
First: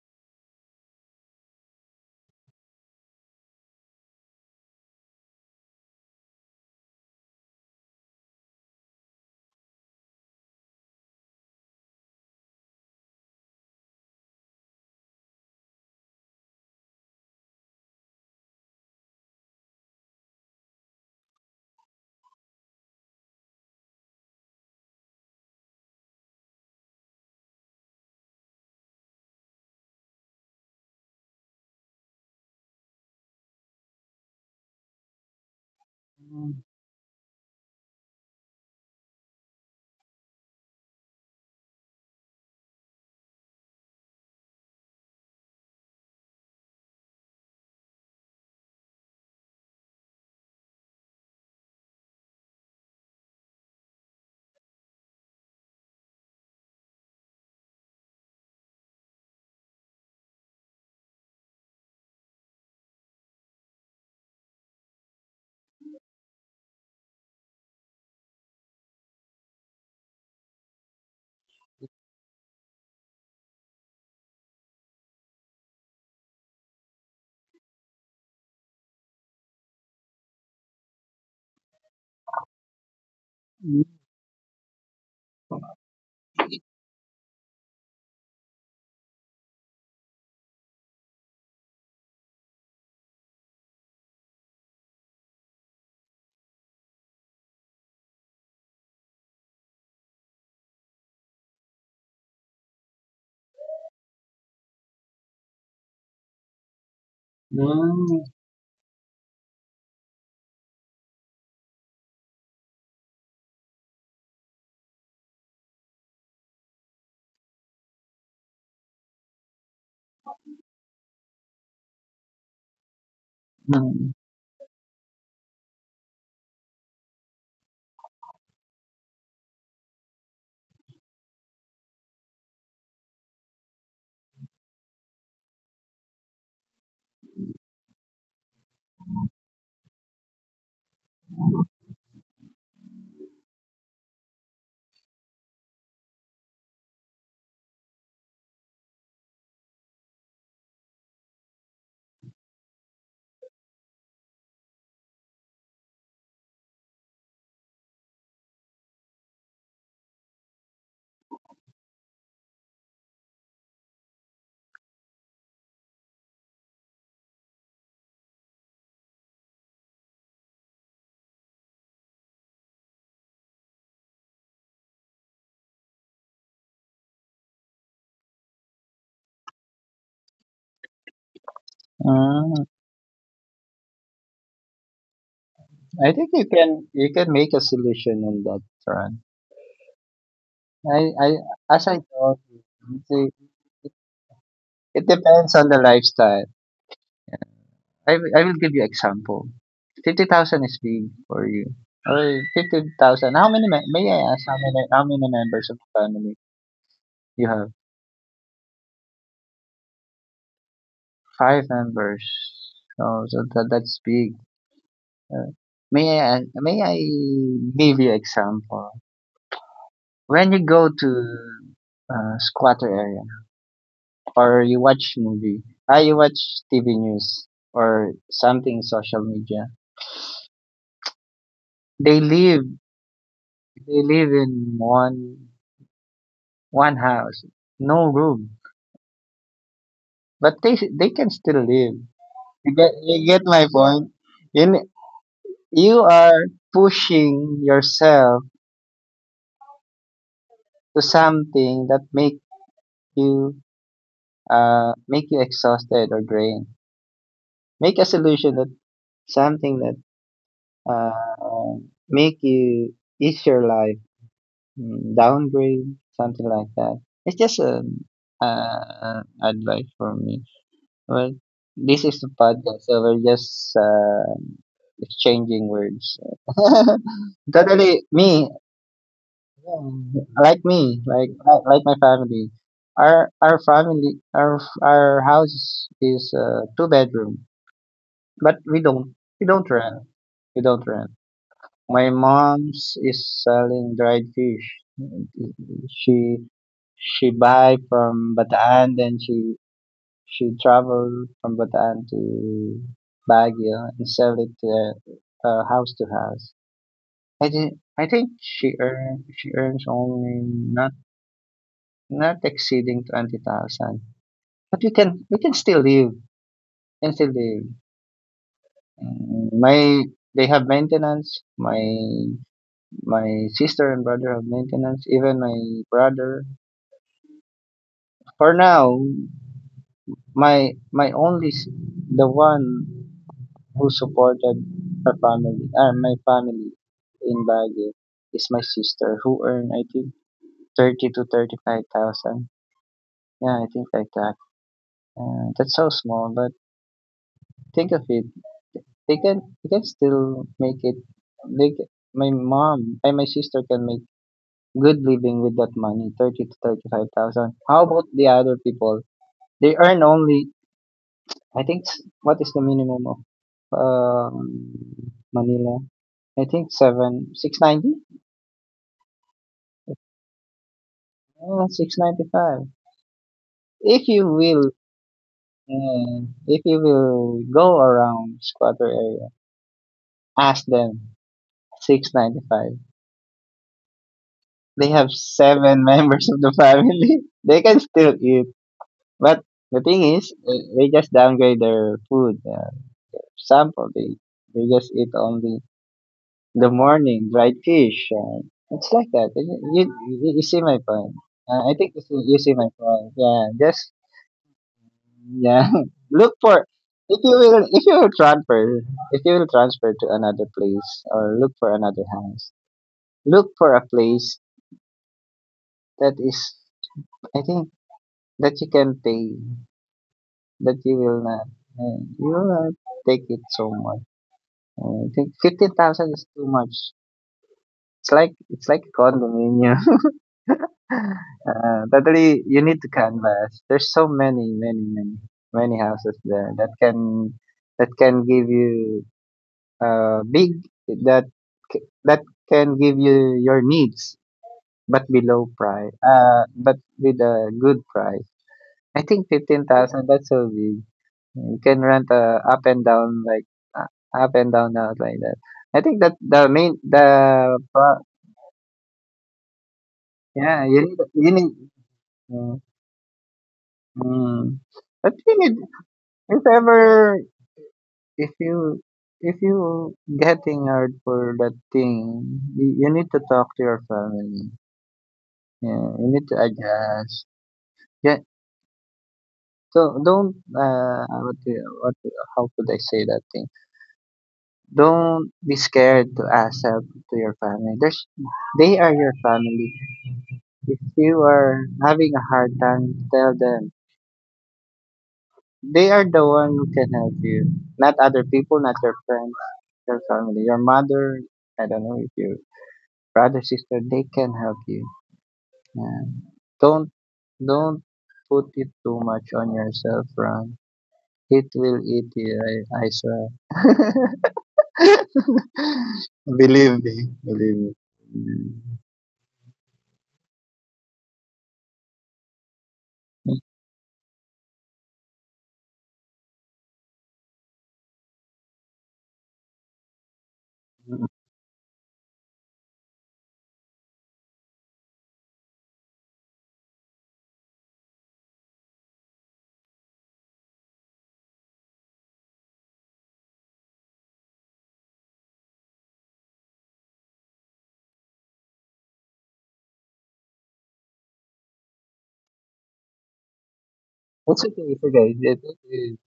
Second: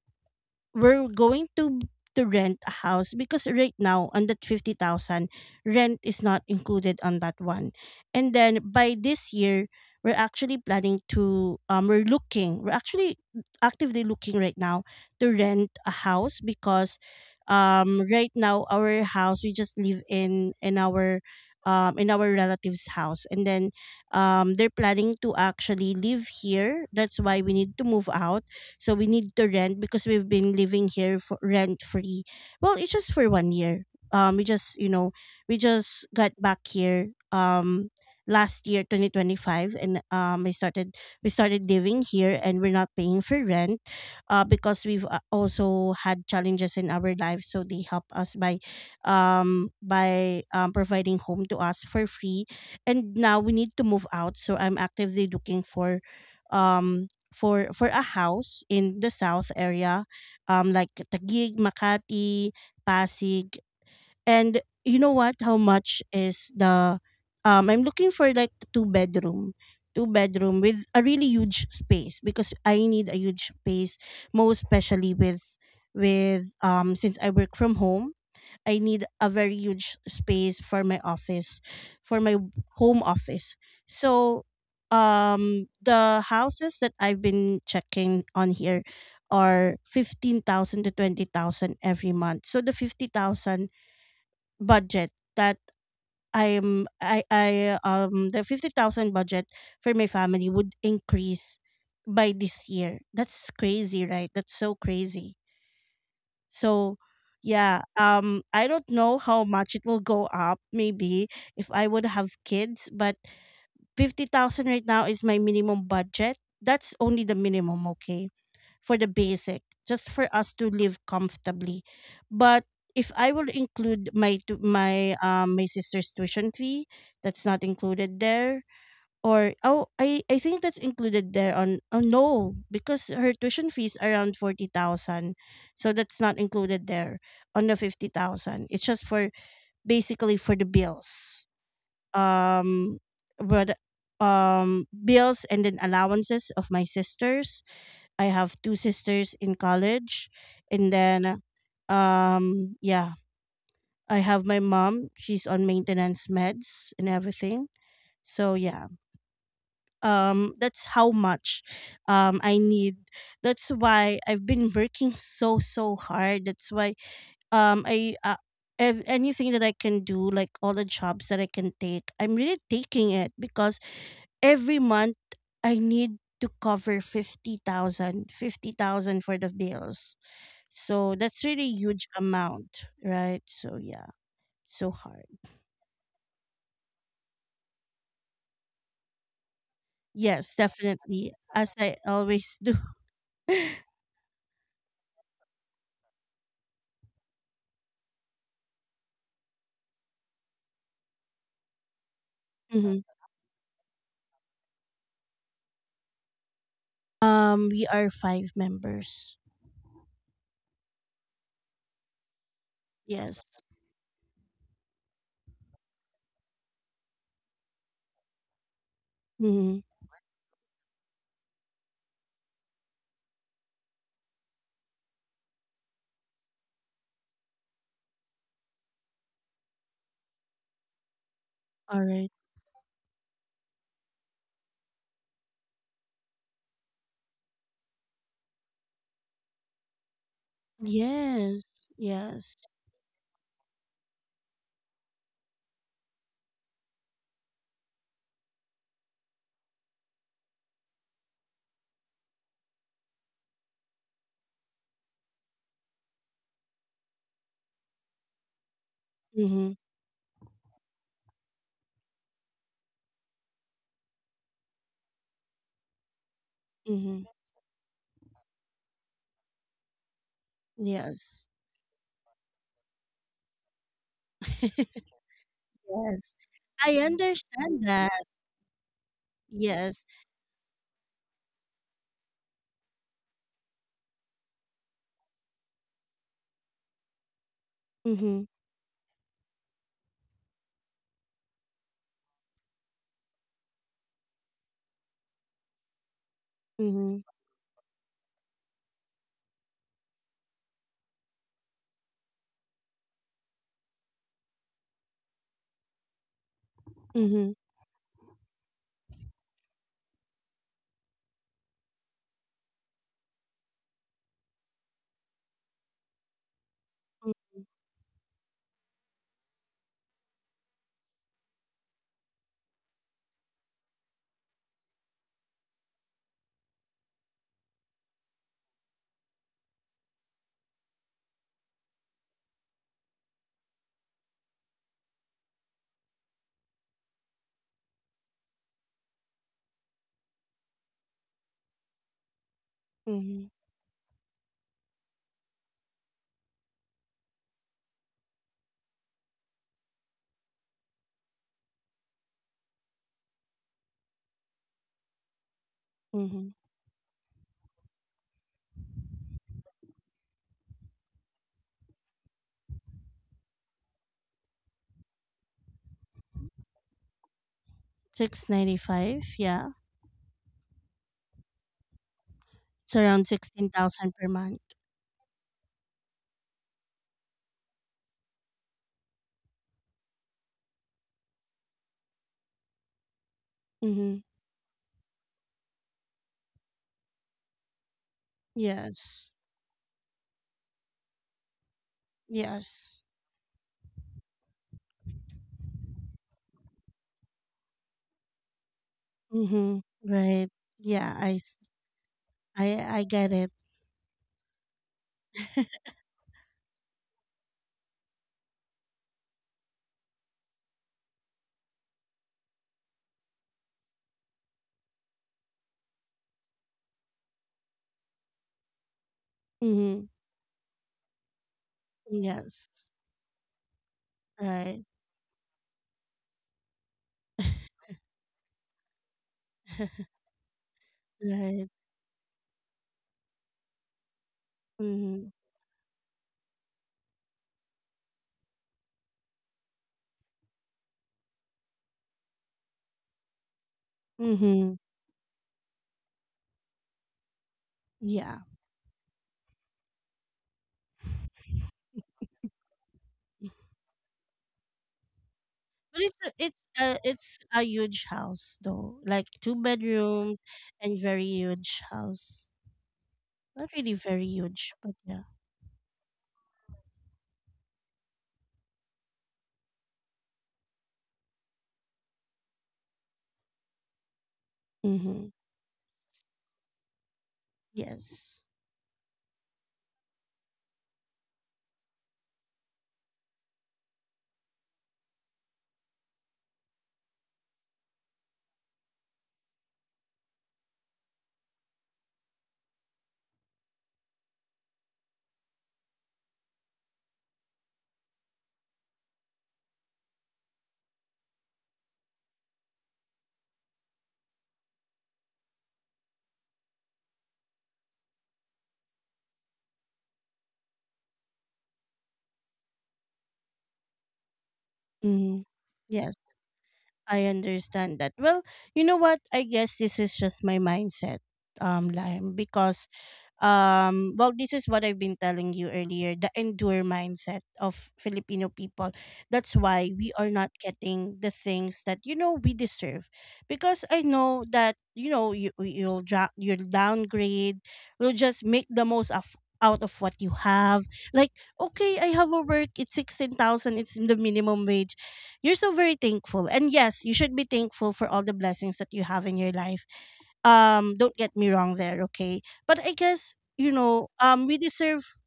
Speaker 1: we're going to rent a house, because right now, on that 50,000, rent is not included on that one. And then by this year, we're actually planning to we're actually actively looking right now to rent a house, because right now, our house, we just live in our in our relatives house. And then they're planning to actually live here, that's why we need to move out. So we need to rent, because we've been living here for rent free. Well, it's just for one year. Um, we just you know we just got
Speaker 2: mm,
Speaker 1: back here last year 2025, and I started we started living here, and we're not paying for rent, because we've also had challenges in our life, so they help us by providing home to us for free. And now we need to move out, so I'm actively looking um for a house in the south area, like Taguig, Makati, Pasig. And you know what? How much is the? I'm looking for like two bedroom, with a really huge space, because I need a huge space, most especially with since I work from home. I need a very huge space for my office, for my home office.
Speaker 2: mm,
Speaker 1: So, the houses that I've been checking on here are 15,000 to 20,000 every month. So the 50,000 budget that I'm I the 50,000 budget for my family would increase by this year. That's crazy, right? That's so crazy. So yeah,
Speaker 2: mm,
Speaker 1: I don't know how much it will go up, maybe if I would have kids, but 50,000 right now is my minimum budget. That's only the minimum, okay? For the basic, just for us to live comfortably. But if I will
Speaker 2: mm,
Speaker 1: include my my sister's tuition fee, that's not included there. Or, oh, I think that's included there on, oh no, because her tuition fees around 40,000, so that's not included there on the 50,000. It's just for, basically, for the bills, um, but bills and then allowances of my sisters. I have two sisters in college, and then yeah, I have my mom. She's on maintenance meds and everything. So yeah, that's how much I need. That's why I've been working so so hard. That's why um i uh, anything that I can do, like all the jobs that I can take, I'm really taking it, because every month I need to cover 50,000, 50,000 for the bills. So that's really
Speaker 2: mm
Speaker 1: huge amount, right? So yeah. So hard.
Speaker 2: I think you can make a solution on that front.
Speaker 1: Yes,
Speaker 2: I As
Speaker 1: definitely,
Speaker 2: I
Speaker 1: as
Speaker 2: told
Speaker 1: I
Speaker 2: you, you
Speaker 1: always do.
Speaker 2: see, it depends on the lifestyle. I will give you example. 50,000 is big for you. Or 50,000. How many?
Speaker 1: <laughs>
Speaker 2: May I ask how many? How many members of the family you have?
Speaker 1: We are 5 members.
Speaker 2: Five members. Oh, so that's
Speaker 1: Yes.
Speaker 2: big. Uh, may I give you example?
Speaker 1: Mhm.
Speaker 2: When you go to squatter area or you watch movie, I you watch TV news or something social media. They live
Speaker 1: Alright.
Speaker 2: they live in one house, no room, but they can still live.
Speaker 1: Yes,
Speaker 2: You get
Speaker 1: yes.
Speaker 2: you get my point. You, n- you are pushing yourself to something that you make you exhausted or drained. Make a solution that something that
Speaker 1: Mhm,
Speaker 2: uh make you ease your life, downgrade something like that. It's just
Speaker 1: mhm.
Speaker 2: an advice for me. Well,
Speaker 1: Yes.
Speaker 2: this is a podcast, so we're just exchanging
Speaker 1: <laughs>
Speaker 2: words.
Speaker 1: Yes. I
Speaker 2: <laughs> Totally,
Speaker 1: understand
Speaker 2: me
Speaker 1: that.
Speaker 2: yeah,
Speaker 1: Yes.
Speaker 2: like me, like my family. Our family our house is, two bedroom, but we
Speaker 1: Mhm,
Speaker 2: don't we don't rent. We don't rent. My mom's is selling dried fish. She she buy
Speaker 1: mhm,
Speaker 2: from Bataan, then she travel from Bataan to Baguio and sell it house to house. I think I
Speaker 1: mhm,
Speaker 2: think she earns only not exceeding 20,000, but we can still live, can still live.
Speaker 1: mm,
Speaker 2: Mm, My They have maintenance. My sister and brother have maintenance. Even my brother. For now, my my only s- the one who supported my family in Baguio is my sister who earned I think thirty to thirty five thousand. Yeah, I think like
Speaker 1: mhm,
Speaker 2: that. That's so small, but think of it, they can still make it. They My mom and my sister can make good living with that money, thirty to thirty five
Speaker 1: mhm.
Speaker 2: thousand. How about the other people? They earn only I think what is the minimum of um, Manila? I think seven six ninety.
Speaker 1: 695, yeah.
Speaker 2: 695.
Speaker 1: It's around
Speaker 2: If you will,
Speaker 1: 16,000 per month.
Speaker 2: uh, if you will go around squatter area, ask them 695. They
Speaker 1: Mhm.
Speaker 2: have seven <laughs> members of the family. <laughs> They can still eat, but the thing
Speaker 1: Yes.
Speaker 2: is, they just downgrade their food.
Speaker 1: Yes.
Speaker 2: Sample they just eat only in the morning dried fish. It's like that. You
Speaker 1: Mhm.
Speaker 2: see my point.
Speaker 1: Right.
Speaker 2: I think
Speaker 1: Yeah,
Speaker 2: you
Speaker 1: I
Speaker 2: see,
Speaker 1: s
Speaker 2: you see my point. Yeah,
Speaker 1: I
Speaker 2: just
Speaker 1: get it.
Speaker 2: yeah. <laughs> Look for
Speaker 1: <laughs>
Speaker 2: if you will If you will transfer to another place or look for another house. Look for a place that is, I think, that you can pay. But
Speaker 1: Mhm.
Speaker 2: you will not take it
Speaker 1: Yes.
Speaker 2: so much. I think
Speaker 1: Right.
Speaker 2: 15,000 is too much. It's like a condominium.
Speaker 1: <laughs>
Speaker 2: <laughs> Totally,
Speaker 1: Right.
Speaker 2: you need to canvas. There's so many, many, many, many
Speaker 1: Mhm.
Speaker 2: houses there that can give you, big, that, that can give you your needs, but below
Speaker 1: Mhm.
Speaker 2: price, but with a good price. I
Speaker 1: Yeah.
Speaker 2: think 15,000, that's so big. You can rent up and down like uh, up and down out like that. I think that the main
Speaker 1: But it's a, it's
Speaker 2: the
Speaker 1: a,
Speaker 2: pro-
Speaker 1: it's a huge house though, like two
Speaker 2: yeah, you need
Speaker 1: bedrooms
Speaker 2: you need
Speaker 1: and very
Speaker 2: Mm,
Speaker 1: huge house. Not
Speaker 2: mm.
Speaker 1: really very
Speaker 2: But you
Speaker 1: huge,
Speaker 2: need,
Speaker 1: but yeah.
Speaker 2: if ever, if you if you getting hurt for that thing, you need to talk to your family. Yeah,
Speaker 1: Mhm.
Speaker 2: you need to adjust. Yeah,
Speaker 1: Yes.
Speaker 2: so don't how could I say that thing? Don't be scared to ask help to your family. They are your family. If you are having a hard time, tell them. They are the one who can help you, not other people, not your friends, your family, your mother. I don't know if your brother, sister, they can help you. Yeah. Don't don't put it too much on yourself, Ron. It will eat you. I swear.
Speaker 1: Mhm.
Speaker 2: <laughs> Believe
Speaker 1: Yes,
Speaker 2: me, believe me.
Speaker 1: I understand that. Well, you know what? I guess this is just my mindset, Lime, because well, this is what I've been telling you earlier, the endure mindset of Filipino people. That's why we
Speaker 2: Mm-hmm.
Speaker 1: are not getting the things that we deserve, because I know that you'll downgrade. You'll just make the most of out of what you have. Like, okay, I have a work, it's 16,000, it's the minimum wage. You're so very thankful, and yes, you should be thankful for all the blessings that you have in your life. Don't get me wrong there, okay? But I guess,
Speaker 2: It's okay, it's okay.
Speaker 1: we deserve,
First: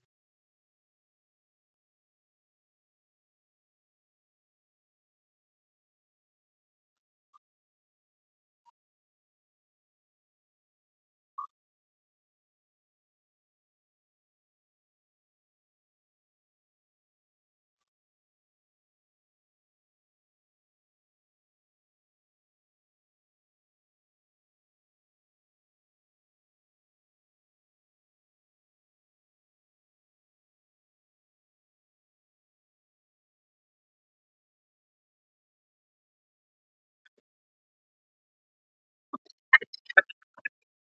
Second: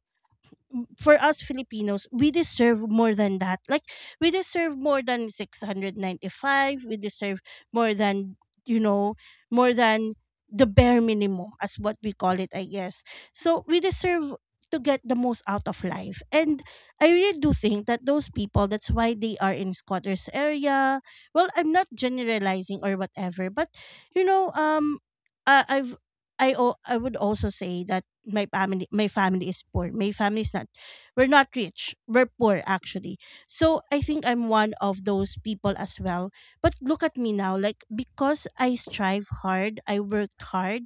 Speaker 1: for us Filipinos, we deserve more than that. Like, we deserve more than 695, we deserve more than you know, more than the bare minimum, as what we call it, I guess. So we deserve to get the most out of life. And I really do think that those people, that's why they are in squatters area. Well, I'm not generalizing or whatever, but you know, um I, I've I o- I would also say that my family is poor. My family is not rich. We're poor, actually. So I think I'm one of those people as well. But look at me now. Like, because I strive hard, I worked hard,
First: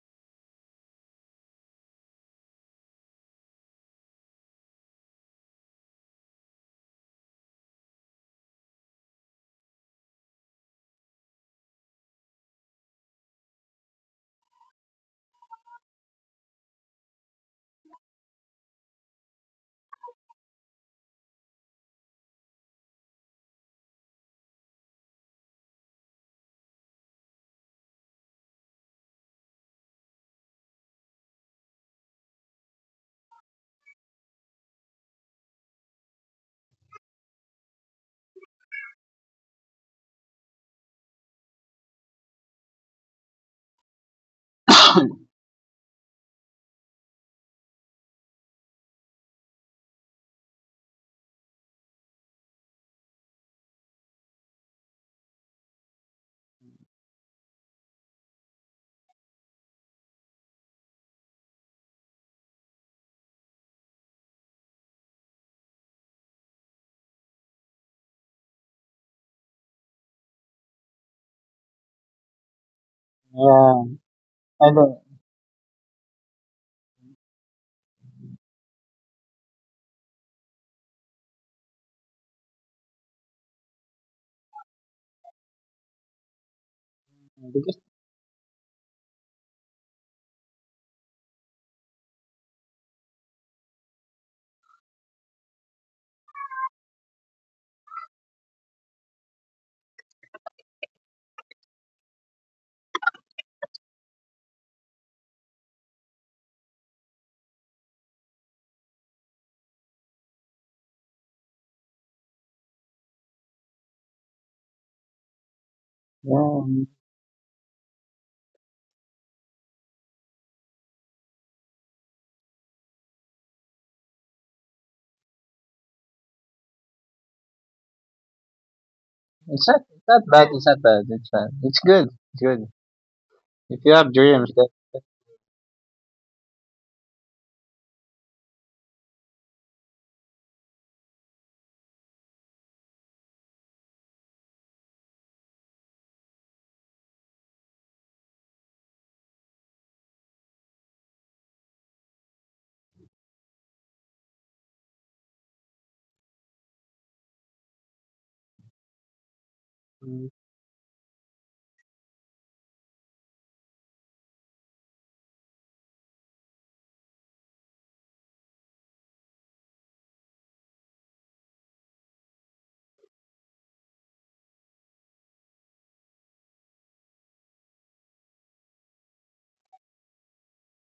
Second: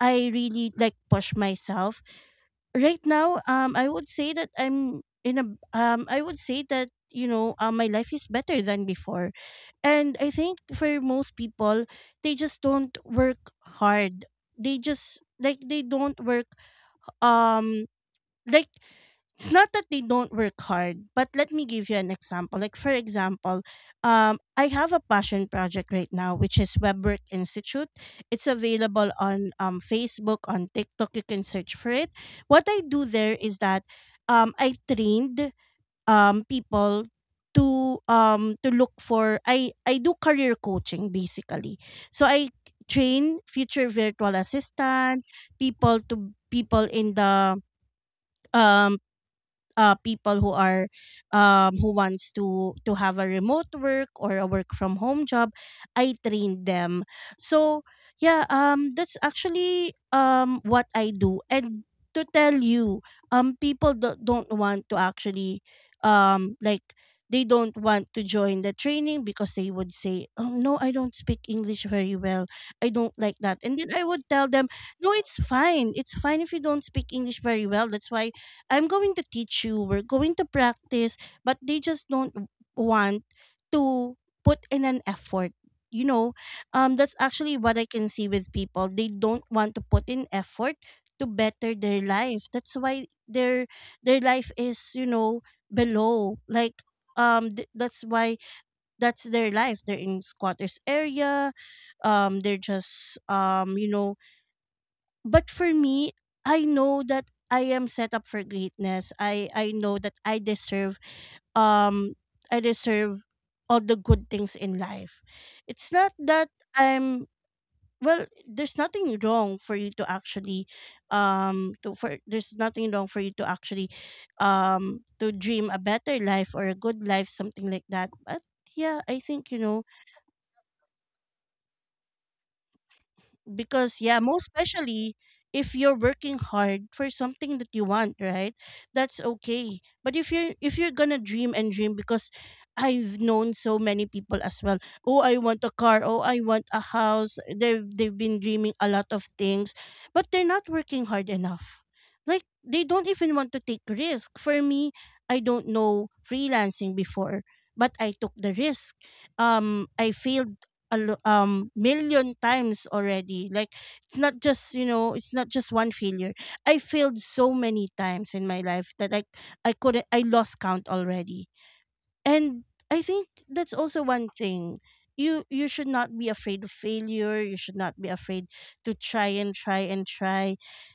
Speaker 1: I really like push myself. Right now, I would say that, my life is better than before. And I think for most people, they just don't work hard. They just like they don't work um like It's not that they don't work hard, but let me give you an example. Like for example, I have a passion project right now, which is WebWork Institute. It's available on Facebook, on TikTok. You can search for it. What I do there is that I trained people to look for I do career coaching basically. So I train future virtual assistant
Speaker 2: <coughs>
Speaker 1: people in the um people who are who wants to have a remote work or a work from home job. I trained them. So yeah, that's actually what I do. And to tell you, people don't want to actually um like they don't want to join the training because they would say, "Oh, no, I don't speak English very well. I don't like that." And
Speaker 2: yeah,
Speaker 1: then I would tell them,
Speaker 2: I don't.
Speaker 1: "No, it's fine. It's fine if you don't speak English very well. That's why I'm going to teach you. We're going to practice." But they just don't w- want to put in an effort. You know, that's actually what
Speaker 2: Because,
Speaker 1: I can see with people. They don't want to put in effort to better their life. That's why their life is, you know, below. Like, that's why that's their life. They're in squatters area. They're just, but for me, I know that I am set up for greatness. I know that um I deserve all the good things in life. It's not that
Speaker 2: yeah,
Speaker 1: I'm well, there's nothing wrong for you to actually to for there's nothing wrong for you to actually to dream a better life or a good life, something like that. But yeah, I think you
Speaker 2: it's
Speaker 1: know,
Speaker 2: not, it's not bad. It's not bad. It's bad. It's good. It's good. If you
Speaker 1: because
Speaker 2: have
Speaker 1: yeah, most
Speaker 2: dreams, that.
Speaker 1: especially if you're working hard for something that you want, right? That's okay. But if you're gonna dream and dream, because I've known so many people as well, "Oh, I want a car. Oh, I want a house." They've been dreaming a lot of things, but they're not working hard enough. Like, they don't even want to take risk. For me, I don't know freelancing before, but I took the risk. I failed million times already. Like, it's not just, you know, it's not just one failure. I failed so many times in my life that I couldn't, I lost count already. And I think that's also one thing. You should not be afraid of failure. You should not be afraid to try and try and try.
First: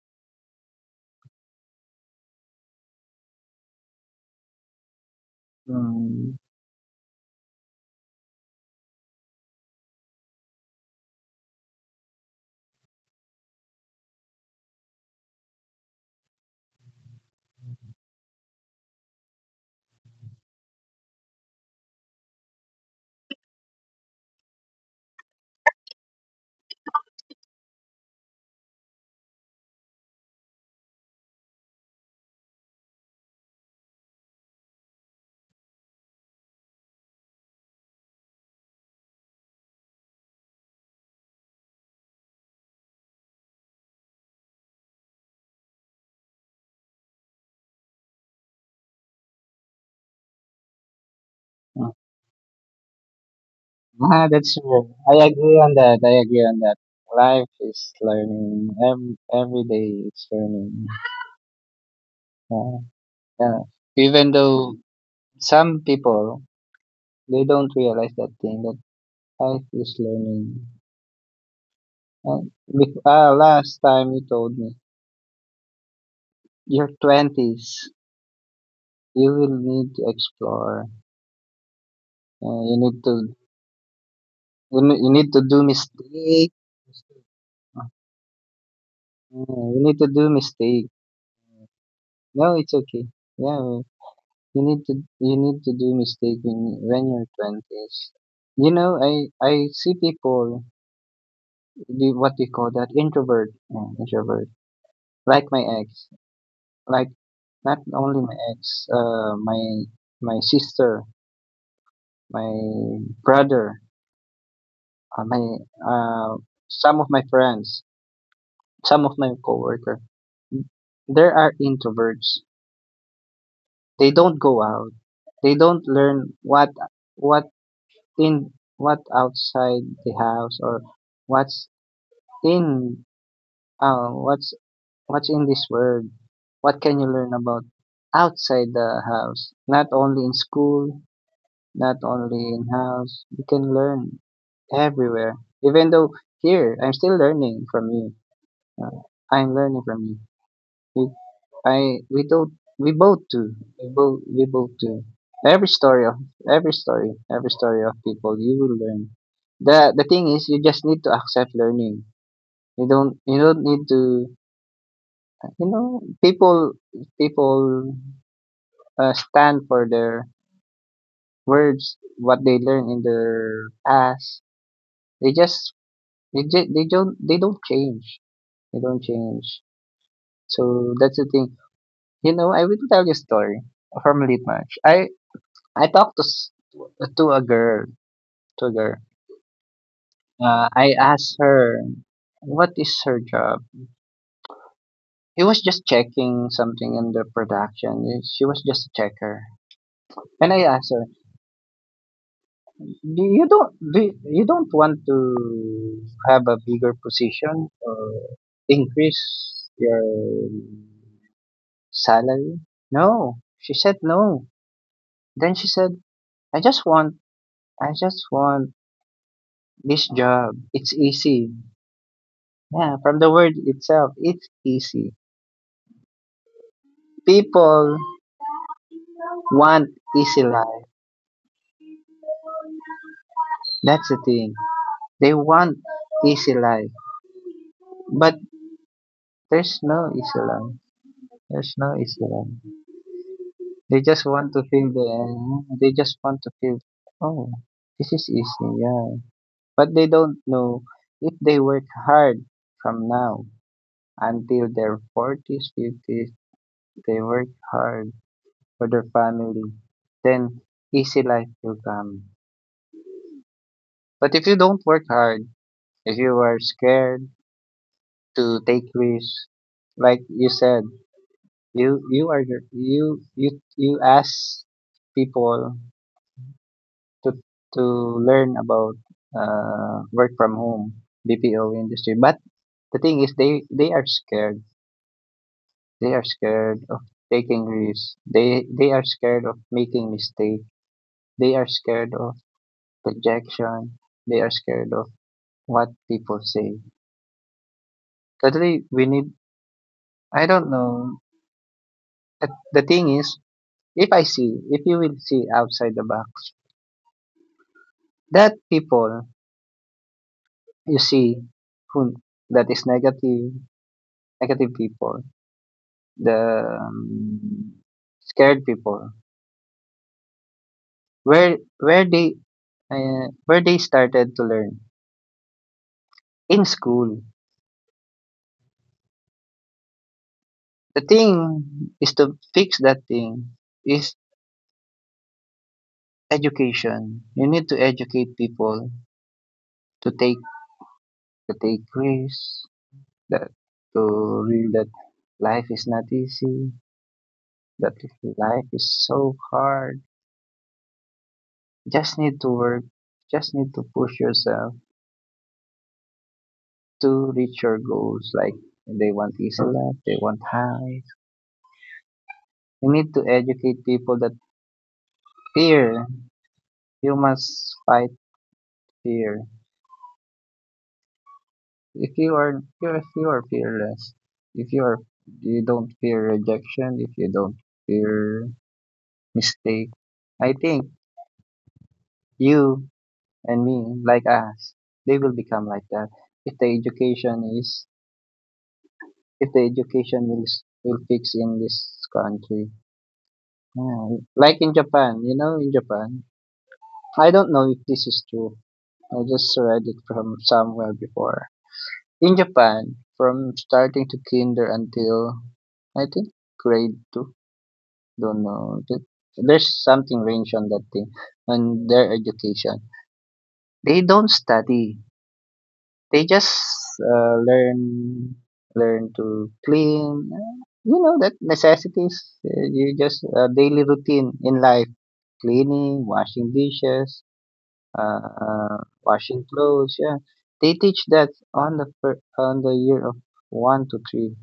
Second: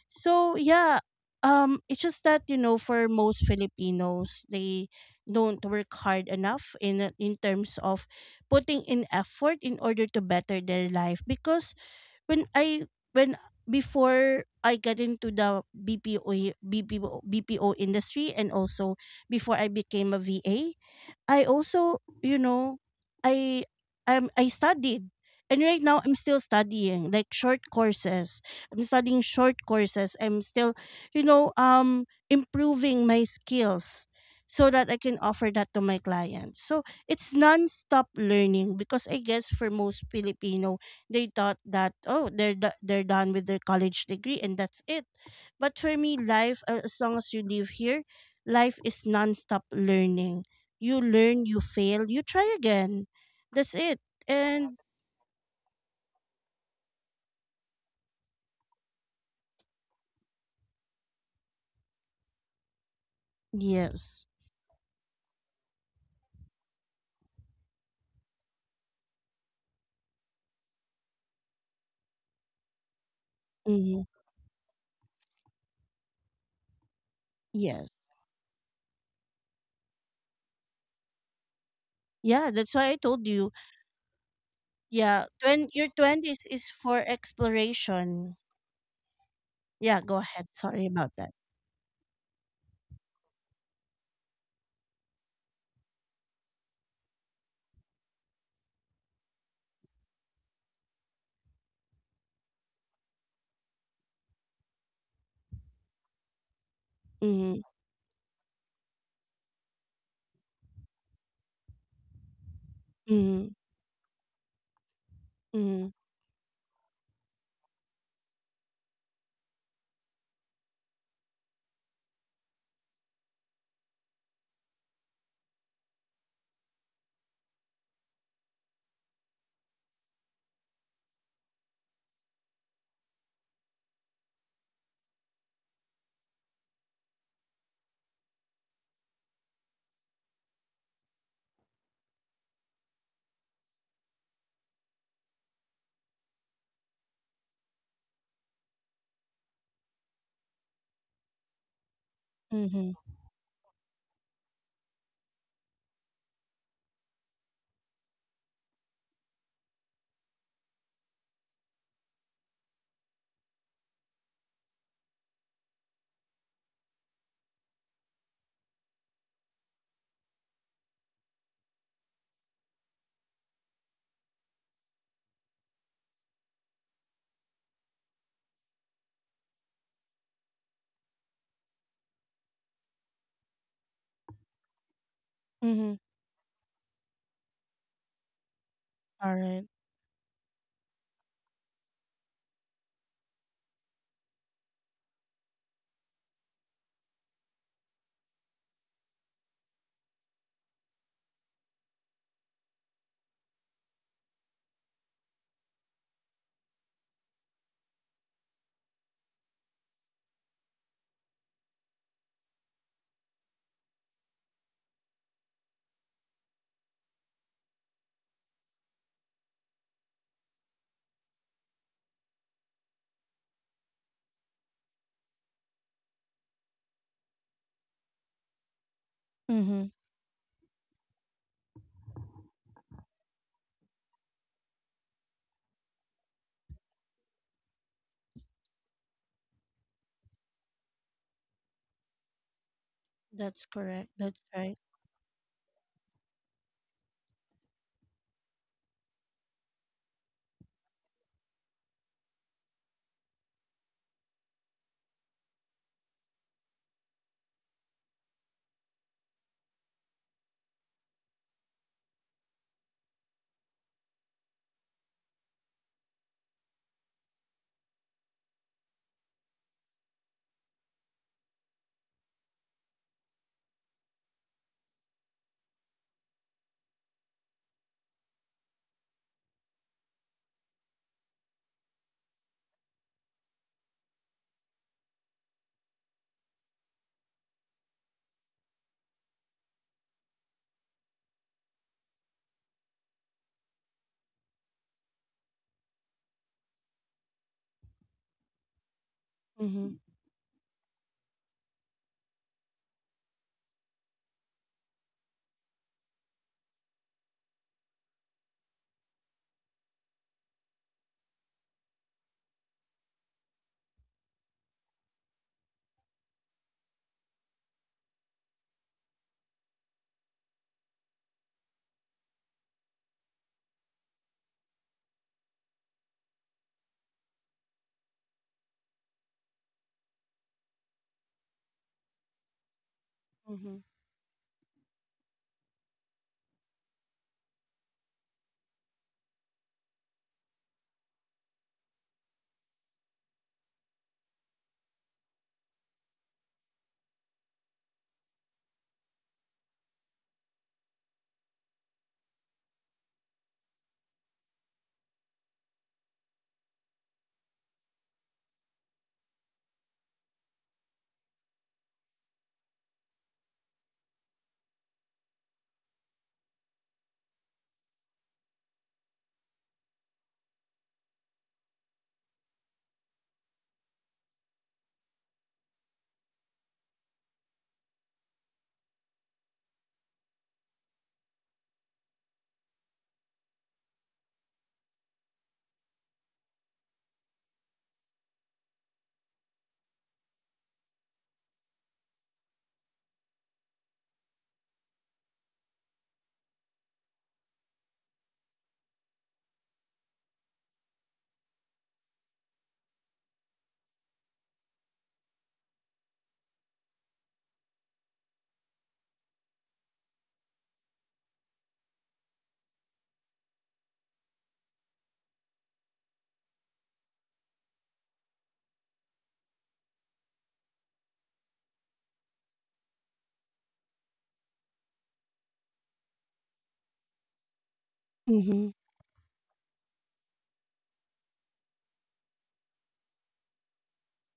Speaker 1: So yeah, it's just that, you know, for most Filipinos, they don't work hard
Speaker 2: Mm,
Speaker 1: enough in terms of putting in effort in order to better their life. Because when I when before I got into the BPO industry and also before I became a VA, I also, you know, I I studied. And right now I'm still studying like short courses. I'm studying short courses. I'm still, improving my skills so that I can offer that to my clients. So it's non-stop learning because I guess for most Filipino, they thought that, "Oh, they're they're done with their college degree and that's it." But for me, life, as long as you live here, life is non-stop learning. You learn, you fail, you try again. That's it.
Speaker 2: ah, that's
Speaker 1: And
Speaker 2: true. I agree on that. I agree on that. Life is learning. Every day it's learning. Yeah, yeah.
Speaker 1: yes.
Speaker 2: Even though some people they don't realize that thing that life is learning. Uh, Last
Speaker 1: Hmm.
Speaker 2: time you told me your
Speaker 1: Yes.
Speaker 2: twenties. You will need to explore.
Speaker 1: Yeah, that's
Speaker 2: Uh,
Speaker 1: why I
Speaker 2: you
Speaker 1: told
Speaker 2: need
Speaker 1: you.
Speaker 2: to
Speaker 1: Yeah,
Speaker 2: you need to
Speaker 1: when
Speaker 2: do
Speaker 1: your 20s is
Speaker 2: mistake.
Speaker 1: for
Speaker 2: Uh,
Speaker 1: exploration. Yeah,
Speaker 2: you
Speaker 1: go
Speaker 2: need to
Speaker 1: ahead.
Speaker 2: do
Speaker 1: Sorry about
Speaker 2: mistake.
Speaker 1: that.
Speaker 2: No, it's okay. Yeah, you need to you need to do mistake when you're twenties. You know, I I see people what we call that introvert, introvert. Like my ex, like
Speaker 1: Mm-hmm.
Speaker 2: not only my ex, my sister, my
Speaker 1: Mm-hmm.
Speaker 2: brother, my
Speaker 1: Mm-hmm.
Speaker 2: uh, some of my friends. Some of my coworker, there are introverts. They don't go out. They don't learn what what outside the house or what's in uh, what's what's in this world. What can you learn about outside the house? Not only in school, not only in house. You can learn everywhere. Even though here I'm still learning from you. Uh, I'm learning from you. I we don't
Speaker 1: Mm-hmm.
Speaker 2: We both do. We both do. Every story of every story of people you will learn. The thing is you just need to accept learning. You don't need to, you know people people stand for their words what they learn in their past. They just they don't change. They don't change. So that's the thing. I will tell you a story from Litmarch. I
Speaker 1: Mm-hmm.
Speaker 2: I talked to a girl, to a girl.
Speaker 1: All right.
Speaker 2: I asked her what is her job. He was just checking something in the production. She was just a checker. And I asked her, "Do you don't do you don't want to have a bigger position or increase your salary?" No, she said no. Then she said, "I just want I just want this job. It's easy." Yeah, from the word itself, it's easy. People
Speaker 1: Mm-hmm.
Speaker 2: want easy life. That's the thing. They want easy life, but there's no easy life. There's no easy life.
Speaker 1: That's correct.
Speaker 2: They
Speaker 1: That's
Speaker 2: just want
Speaker 1: right.
Speaker 2: to feel the. They just want to feel, oh, this is easy. Yeah, but they don't know if they work hard from now until their forties, fifties. They work hard for their family. Then easy life will come. But if you don't work hard, if you are scared to take risks, like you said, you are you ask people to to learn about work from home BPO industry. But the thing is, they are scared. They are scared of taking risks. They are scared of making mistake. They are scared of rejection. They are scared of what people say. Totally, we need.
Speaker 1: Mm-hmm.
Speaker 2: I don't know. The thing is, if I see, if you will see outside the box, that people you see who that is negative, negative people, the scared people, where they where they started to learn in school. The thing is to fix that thing
Speaker 1: Mm-hmm.
Speaker 2: is education. You need to educate people to take to take risks, that to real that life is not easy. That life is so hard. Just need to work, just need to push yourself to reach your goals. Like they want easy life, they want high. You need to educate people that fear. You must fight fear. If you are fearless, if you are you don't fear rejection, if you don't fear mistake, I think you and me, like us, they will become like that if the education is, if the education will will fix in this country. Yeah, like in Japan, you know, in Japan. I don't know if this is true. I just read it from somewhere before. In Japan, from starting to kinder until I think grade two, don't know. There's something range on that thing, on their education. They don't study. They just uh, learn learn to clean. You know that necessities. You just daily routine in life: cleaning, washing dishes, uh, uh,
Speaker 1: Mm-hmm.
Speaker 2: washing clothes. Yeah, they teach that on the on the year of one to three.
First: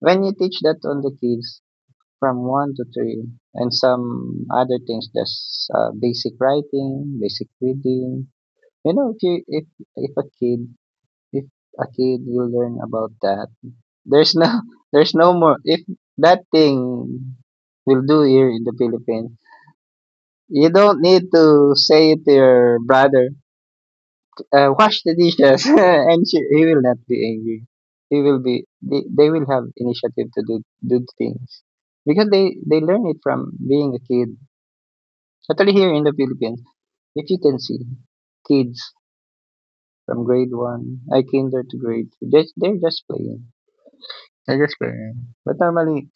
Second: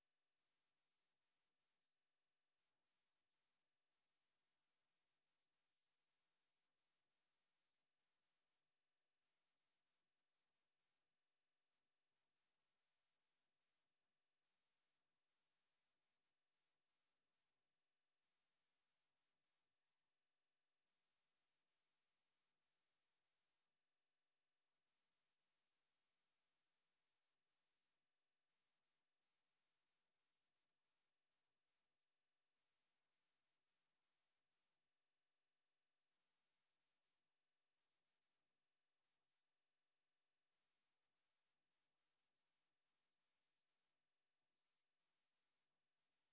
Speaker 2: When you teach that on the kids from one to three, and some other things, just basic writing, basic reading. You know, if a kid. If A kid will learn about that, there's no <laughs> there's no more if that thing will do here in the Philippines, you don't need to say to your brother, wash the dishes <laughs> and he will not be angry. He will be they will have initiative to do things. Because they learn it from being a kid. Especially here in the Philippines, if you can see kids from grade one, I kinder to grade two. Just they're just playing. They're just playing. But normally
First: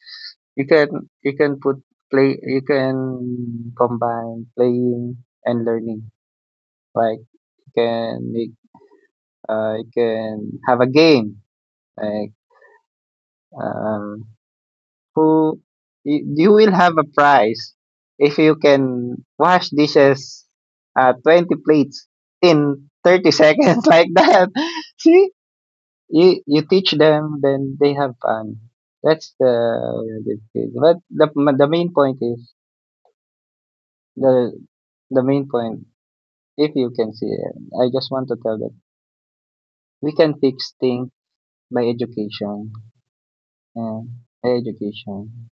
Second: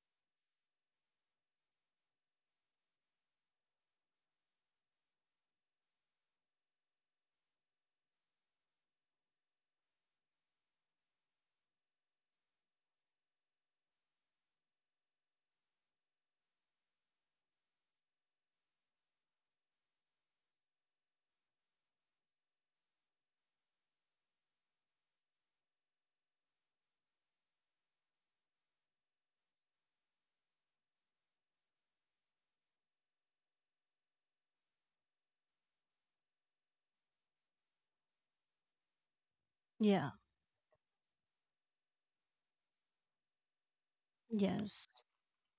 Speaker 2: you can put play you can combine playing and learning. Like you can make you can have a game. Like um, who you will have a prize if you can wash dishes, 20 plates in 30 seconds <laughs> like that. <laughs> See, you teach them, then they have fun. That's the, the thing. But The main point is the the main point, if you can see it, I just want to tell that
Speaker 1: Yeah.
Speaker 2: we can fix things by education and by
Speaker 1: Yes.
Speaker 2: education.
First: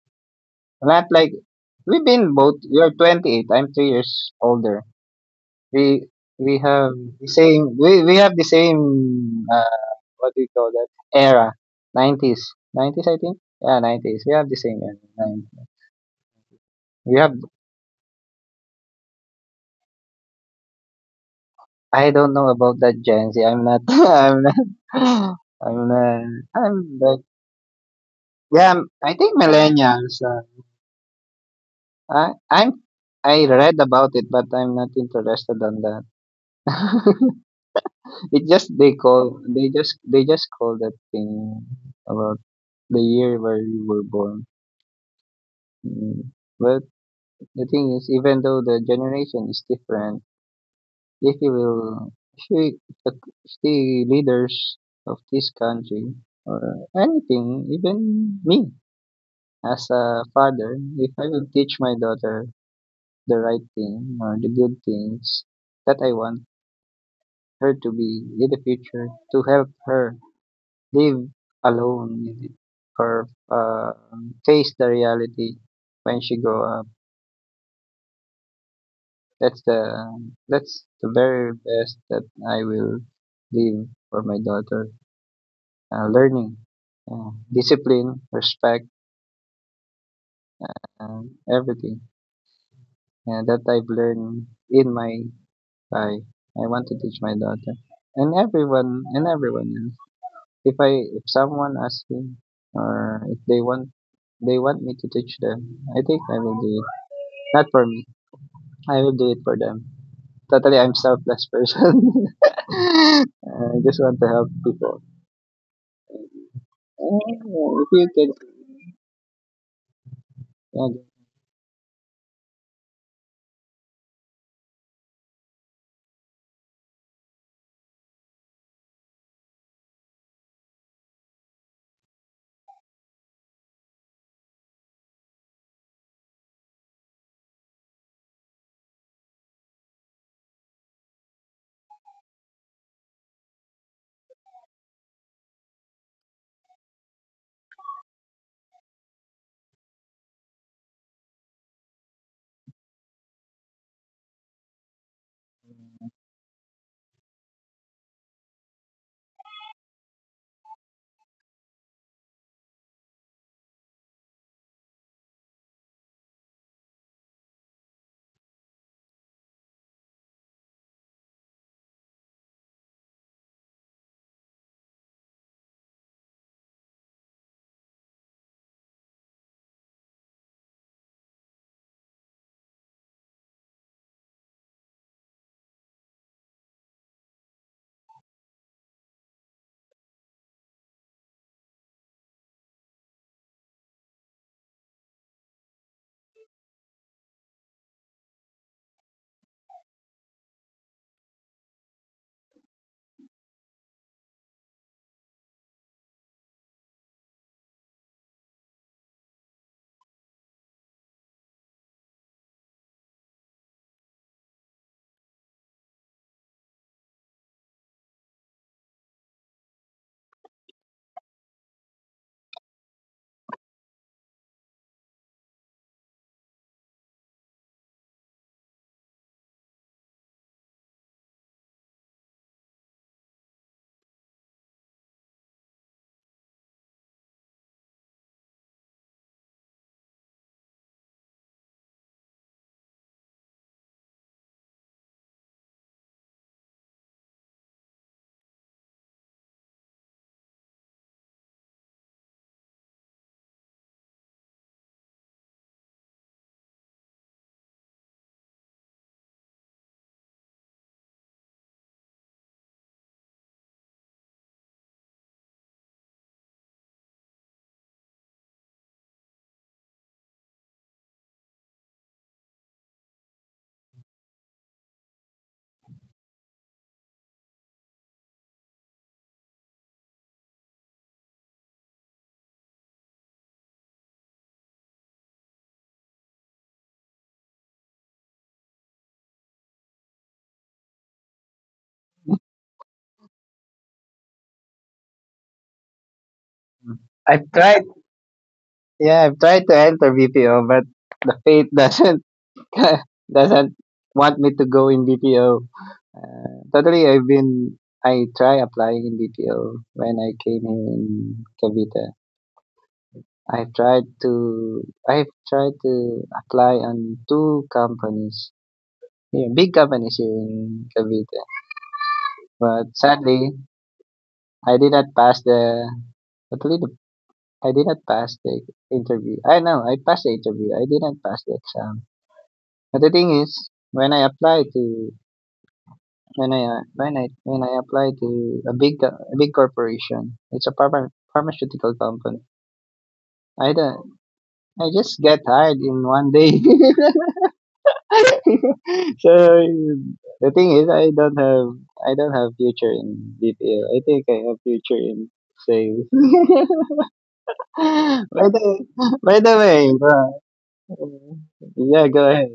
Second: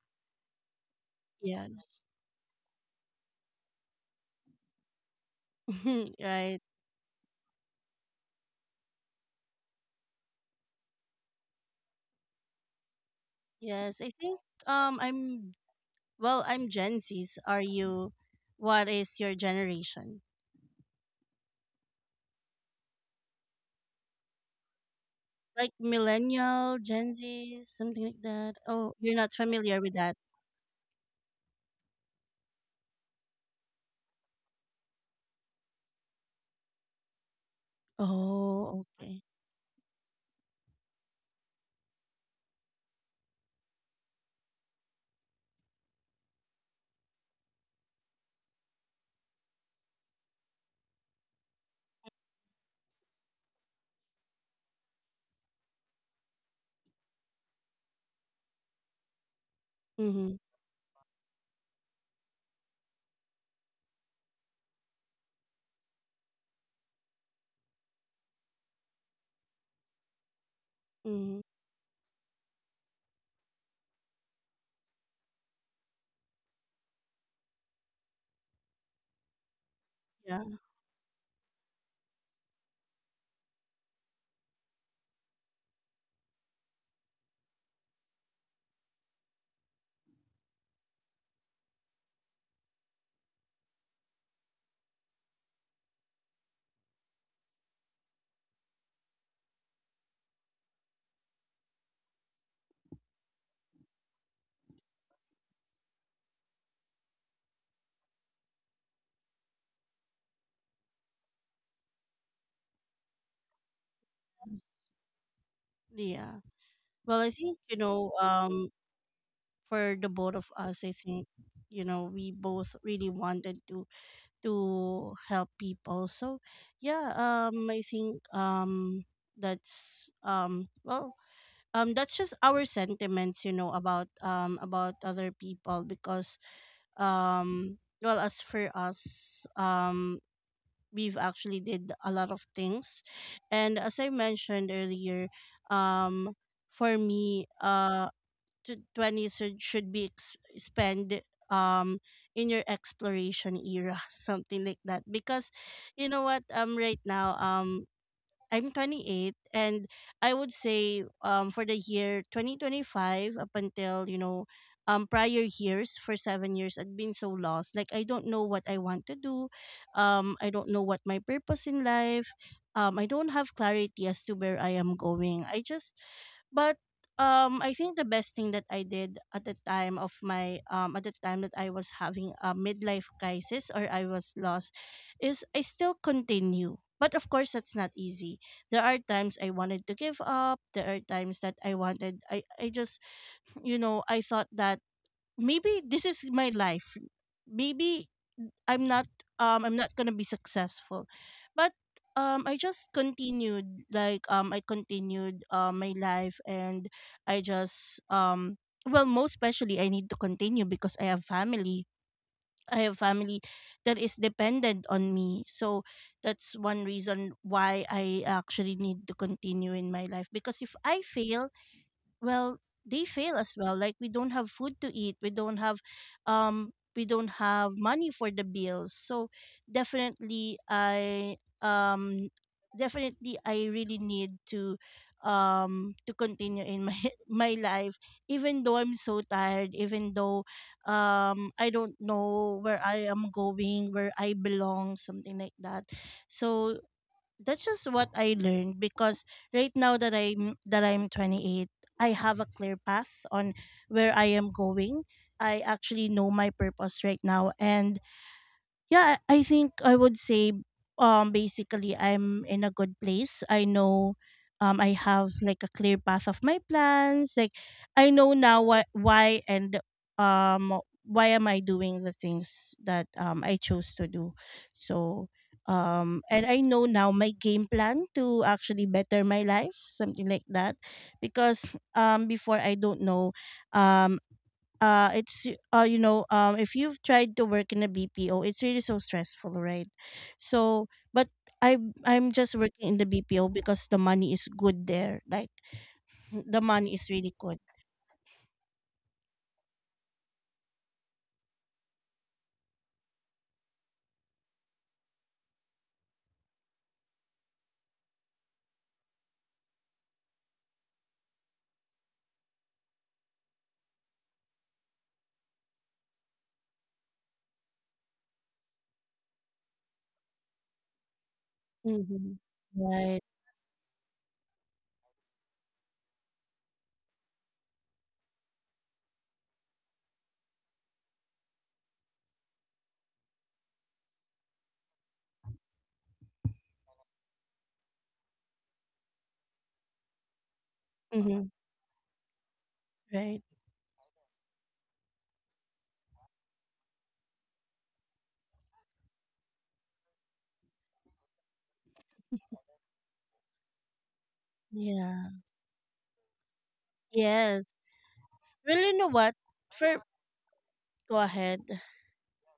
Speaker 2: Not like
Speaker 1: Yes.
Speaker 2: we've been both. You're 28. I'm 3 years older. We
Speaker 1: <laughs> Right.
Speaker 2: we have the same. We have the same. What do you call that era? 90s. 90s, I think. Yeah,
Speaker 1: Yes. I
Speaker 2: 90s. We
Speaker 1: think
Speaker 2: have the same era. 90s.
Speaker 1: I'm Well, I'm Gen
Speaker 2: We have.
Speaker 1: Z's. Are you? What is your generation?
Speaker 2: I don't know about that Gen Z. I'm not. <laughs> I'm not.
Speaker 1: Like
Speaker 2: I'm not.
Speaker 1: millennial,
Speaker 2: I'm
Speaker 1: Gen
Speaker 2: like,
Speaker 1: Z's, something like that.
Speaker 2: yeah,
Speaker 1: Oh,
Speaker 2: I
Speaker 1: you're not
Speaker 2: think
Speaker 1: familiar with that.
Speaker 2: millennials. I I'm I read about it, but I'm not interested on that. <laughs> It just
Speaker 1: Oh, okay.
Speaker 2: they just call that thing about the year where you were born. Mm. But the thing is, even though the generation is different, if you will, if you, the, the leaders of this country or anything, even me as
Speaker 1: Mm-hmm.
Speaker 2: a father, if I will teach my daughter the right thing or the good things that I want her to be in the future to help her live
Speaker 1: Mm-hmm.
Speaker 2: alone with or face the reality when she grow up. That's the
Speaker 1: Yeah.
Speaker 2: that's the very best that I will leave for my daughter. Learning, discipline, respect, and everything that I've learned in my life. I want to teach my daughter and everyone else. If someone asks me or if they want me to teach them, I think I will do it. Not for me. I will do it for them. Totally, I'm selfless person. <laughs> I just want to help people.
Speaker 1: Yeah. Well,
Speaker 2: Oh,
Speaker 1: I think,
Speaker 2: if you can,
Speaker 1: for the both of us,
Speaker 2: yeah.
Speaker 1: I think, we both really wanted to help people. So yeah, I think that's that's just our sentiments, you know, about other people. Because well, as for us, we've actually did a lot of things. And as I mentioned earlier, um for me, to 20 should be spent um in your exploration era, <laughs> something like that. Because you know what, right now, I'm 28. And I would say, for the year 2025 up until, you know, prior years, for 7 years I've been so lost. Like, I don't know what I want to do. I don't know what my purpose in life. I don't have clarity as to where I am going. I just but I think the best thing that I did at the time of my at the time that I was having a midlife crisis or I was lost is I still continue. But of course, that's not easy. There are times I wanted to give up. There are times that I wanted, I just, you know, I thought that maybe this is my life. Maybe I'm not I'm not gonna be successful. But I just continued. Like, I continued my life. And I just most especially I need to continue because I have family. I have family that is dependent on me. So that's one reason why I actually need to continue in my life. Because if I fail, well, they fail as well. Like, we don't have food to eat, we don't have money for the bills. So definitely I um definitely I really need to continue in my <laughs> my life, even though I'm so tired, even though I don't know where I am going, where I belong, something like that. So that's just what I learned. Because right now that I'm 28, I have a clear path on where I am going. I actually know my purpose right now. And yeah, I think I would say basically I'm in a good place. I know I have like a clear path of my plans. Like, I know now why. And um why am I doing the things that I chose to do. So and I know now my game plan to actually better my life, something like that. Because before, I don't know, um it's you know, if you've tried to work in a BPO, it's really so stressful, right? So but I am, I'm just working in the BPO because the money is good there. Like, the money is really
Speaker 2: I've
Speaker 1: good.
Speaker 2: tried. Yeah, I've tried to enter BPO, but the fate doesn't <laughs> doesn't want me to go in BPO. Totally, I've been. I try applying in BPO when I came here in Cavite. I've tried to I've tried to apply on 2 companies here, big companies here in Cavite.
Speaker 1: Mm-hmm.
Speaker 2: But
Speaker 1: Right.
Speaker 2: sadly, I did not pass the actually the I did not pass the interview. I know I passed the interview. I did not pass the exam. But the thing is, when I apply to a a big corporation, it's a
Speaker 1: Mm-hmm.
Speaker 2: pharmaceutical company.
Speaker 1: Right.
Speaker 2: I don't. I just get hired in one day. <laughs> <laughs> So the thing is, I don't have future in BPO. I think I have future
Speaker 1: Yeah.
Speaker 2: in sales. <laughs>
Speaker 1: Yes.
Speaker 2: By the
Speaker 1: Well, you know what,
Speaker 2: way,
Speaker 1: for
Speaker 2: uh,
Speaker 1: go ahead.
Speaker 2: yeah, go ahead.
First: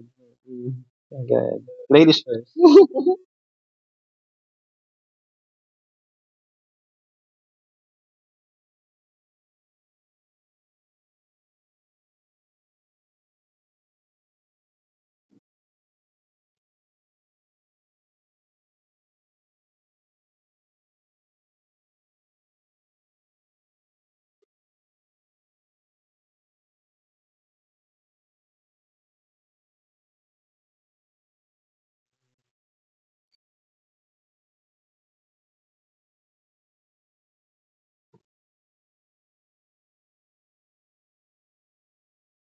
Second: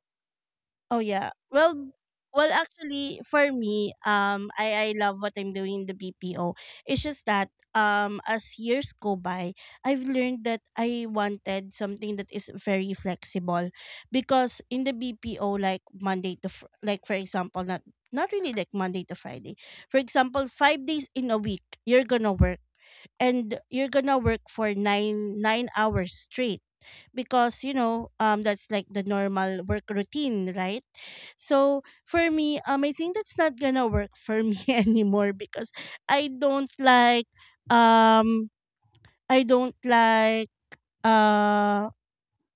Speaker 2: Mm,
Speaker 1: Oh yeah.
Speaker 2: go ahead,
Speaker 1: Well,
Speaker 2: ladies
Speaker 1: well
Speaker 2: first.
Speaker 1: actually for me, I love what I'm doing in the BPO. It's just that, as years go by, I've learned that I wanted something that is very flexible. Because in the BPO, like Monday to like for example, not not really like Monday to Friday. For example, 5 days in a week you're going to work, and you're going to work for 9 hours straight. Because you know, that's like the normal work routine, right? So for me, I think that's not gonna work for me <laughs> anymore. Because I don't like um I don't like uh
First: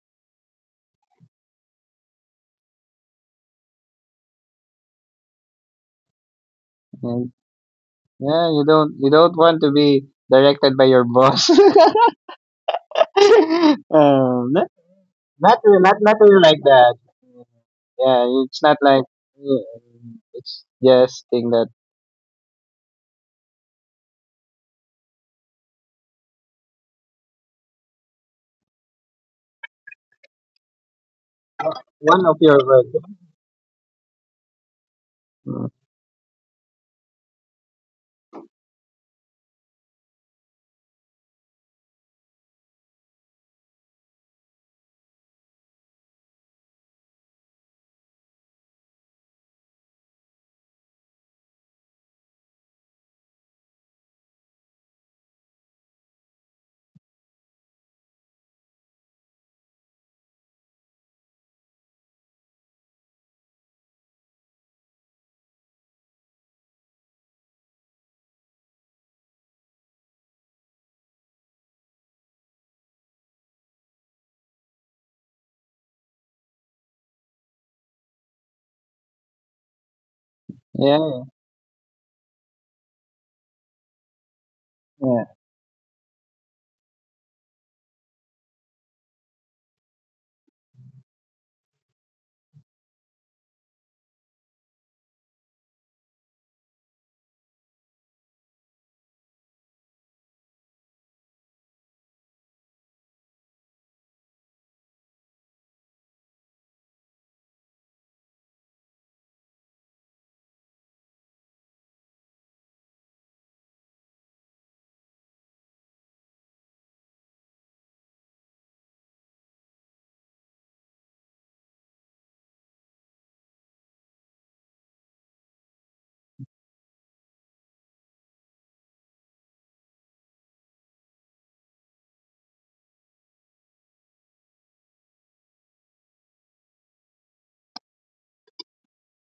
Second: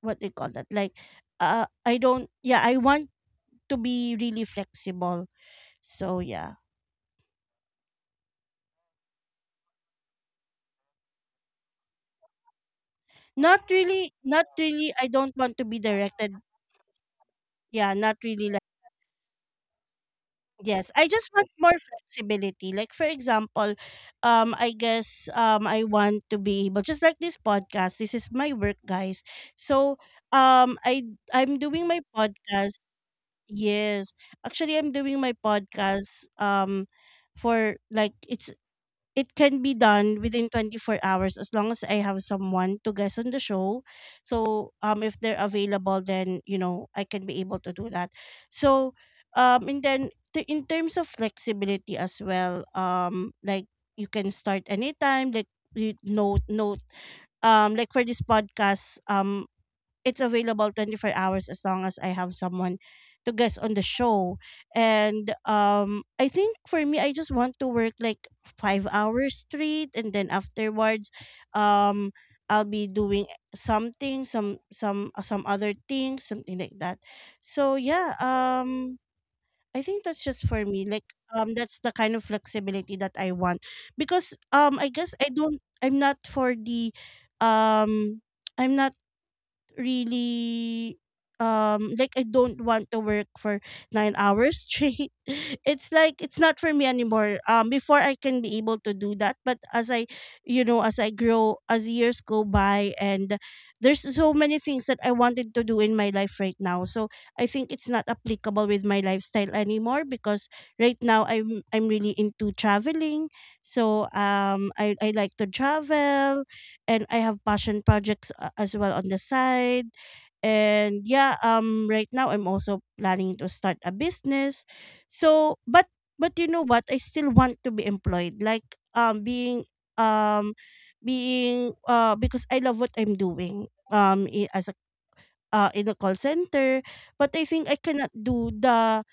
Speaker 1: what they call that, like I don't yeah I want to be really flexible. So yeah,
Speaker 2: Yeah, yeah. You don't want to be directed by your boss.
Speaker 1: not
Speaker 2: <laughs>
Speaker 1: really, not
Speaker 2: Not,
Speaker 1: really, I don't want
Speaker 2: not
Speaker 1: to be
Speaker 2: really, not, not
Speaker 1: directed.
Speaker 2: really like that.
Speaker 1: Yeah, not
Speaker 2: Yeah,
Speaker 1: really.
Speaker 2: it's not like, yeah, it's
Speaker 1: Yes, I
Speaker 2: just
Speaker 1: just want
Speaker 2: thing that
Speaker 1: more flexibility. Like, for example, I guess I want to be able, just like this podcast. This is my work, guys. So, um I I'm doing my
Speaker 2: one of your
Speaker 1: podcast.
Speaker 2: work.
Speaker 1: Yes. Actually, I'm doing my
Speaker 2: Mm.
Speaker 1: podcast, for like it's it can be done within 24 hours as long as I have someone to guest on the show. So if they're available, then you know I can be able to do that. So and then, in terms of flexibility as well, like, you can start anytime. Like, you note note like for this podcast, it's available 24 hours as long as I have someone to guest on the show. And I think for me I just want to work like 5 hours straight, and then afterwards um I'll be doing something, some other things, something like that. So yeah, I think that's just for me, like,
Speaker 2: Yeah,
Speaker 1: that's the kind of flexibility that I want. Because I guess
Speaker 2: yeah.
Speaker 1: I'm not for the um I'm not really like, I don't want to work for 9 hours straight. <laughs> It's like it's not for me anymore. Before, I can be able to do that. But as I, you know, as I grow, as years go by, and there's so many things that I wanted to do in my life right now. So I think it's not applicable with my lifestyle anymore. Because right now I'm really into traveling. So I like to travel. And I have passion projects, as well, on the side. And yeah, right now I'm also planning to start a business. So but you know what? I still want to be employed. Like, um being, because I love what I'm doing, as a, in a call center. But I think I cannot do the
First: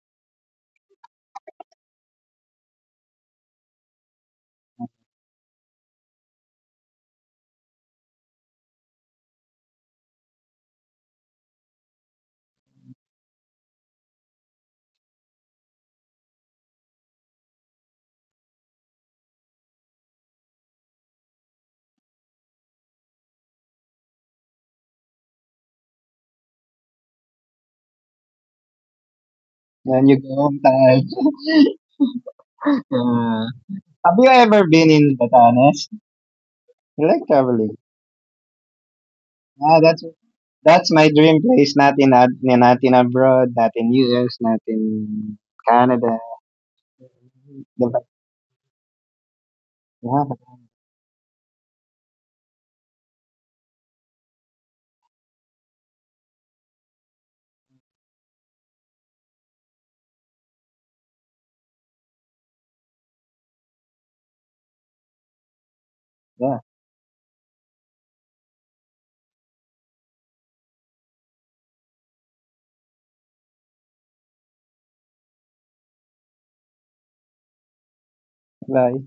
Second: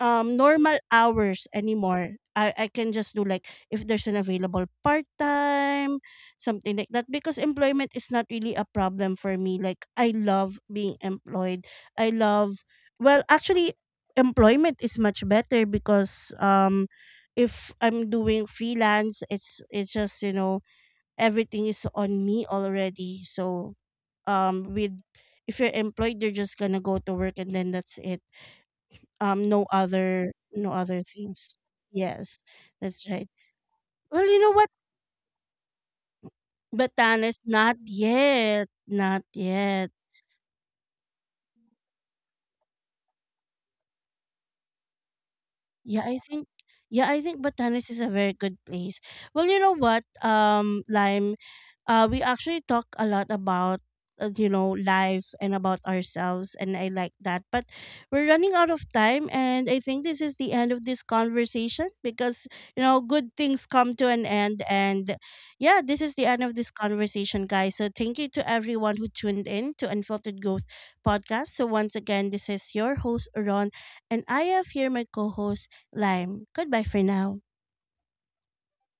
Speaker 1: normal hours anymore. I can just do like, if there's an available part-time, something like that. Because employment is not really a problem for me. Like, I love being employed. I love, well, actually, employment is much better. Because if I'm doing freelance, it's just, you know, everything is on me already. So, with if you're employed, you're just gonna go to work and then that's it.
Speaker 2: Then you go home
Speaker 1: No
Speaker 2: tired.
Speaker 1: other things.
Speaker 2: <laughs>
Speaker 1: Yes. That's right.
Speaker 2: Yeah. Have
Speaker 1: Well,
Speaker 2: you
Speaker 1: you know
Speaker 2: ever
Speaker 1: what,
Speaker 2: been in Batanes? You like
Speaker 1: Batanes,
Speaker 2: traveling?
Speaker 1: not yet, not
Speaker 2: Ah,
Speaker 1: yet.
Speaker 2: that's my dream place. Not in ad, not in abroad, not in US, not in
Speaker 1: Yeah,
Speaker 2: Canada.
Speaker 1: I think, yeah, I think
Speaker 2: The
Speaker 1: Batanes
Speaker 2: Ba-
Speaker 1: is a very good place. Well, you know what,
Speaker 2: Yeah,
Speaker 1: Lime, we actually talk a lot about, you know, life and about ourselves, and I like that. But we're running out of time, and I think this is the end of this conversation. Because, you know, good things come to an end, and yeah, this is the end
Speaker 2: yeah.
Speaker 1: of this conversation, guys. So thank you to everyone who tuned in to Unfiltered Growth podcast. So once again, this is your host Ron, and I have here my co-host. Lime. Goodbye for now.
Speaker 2: But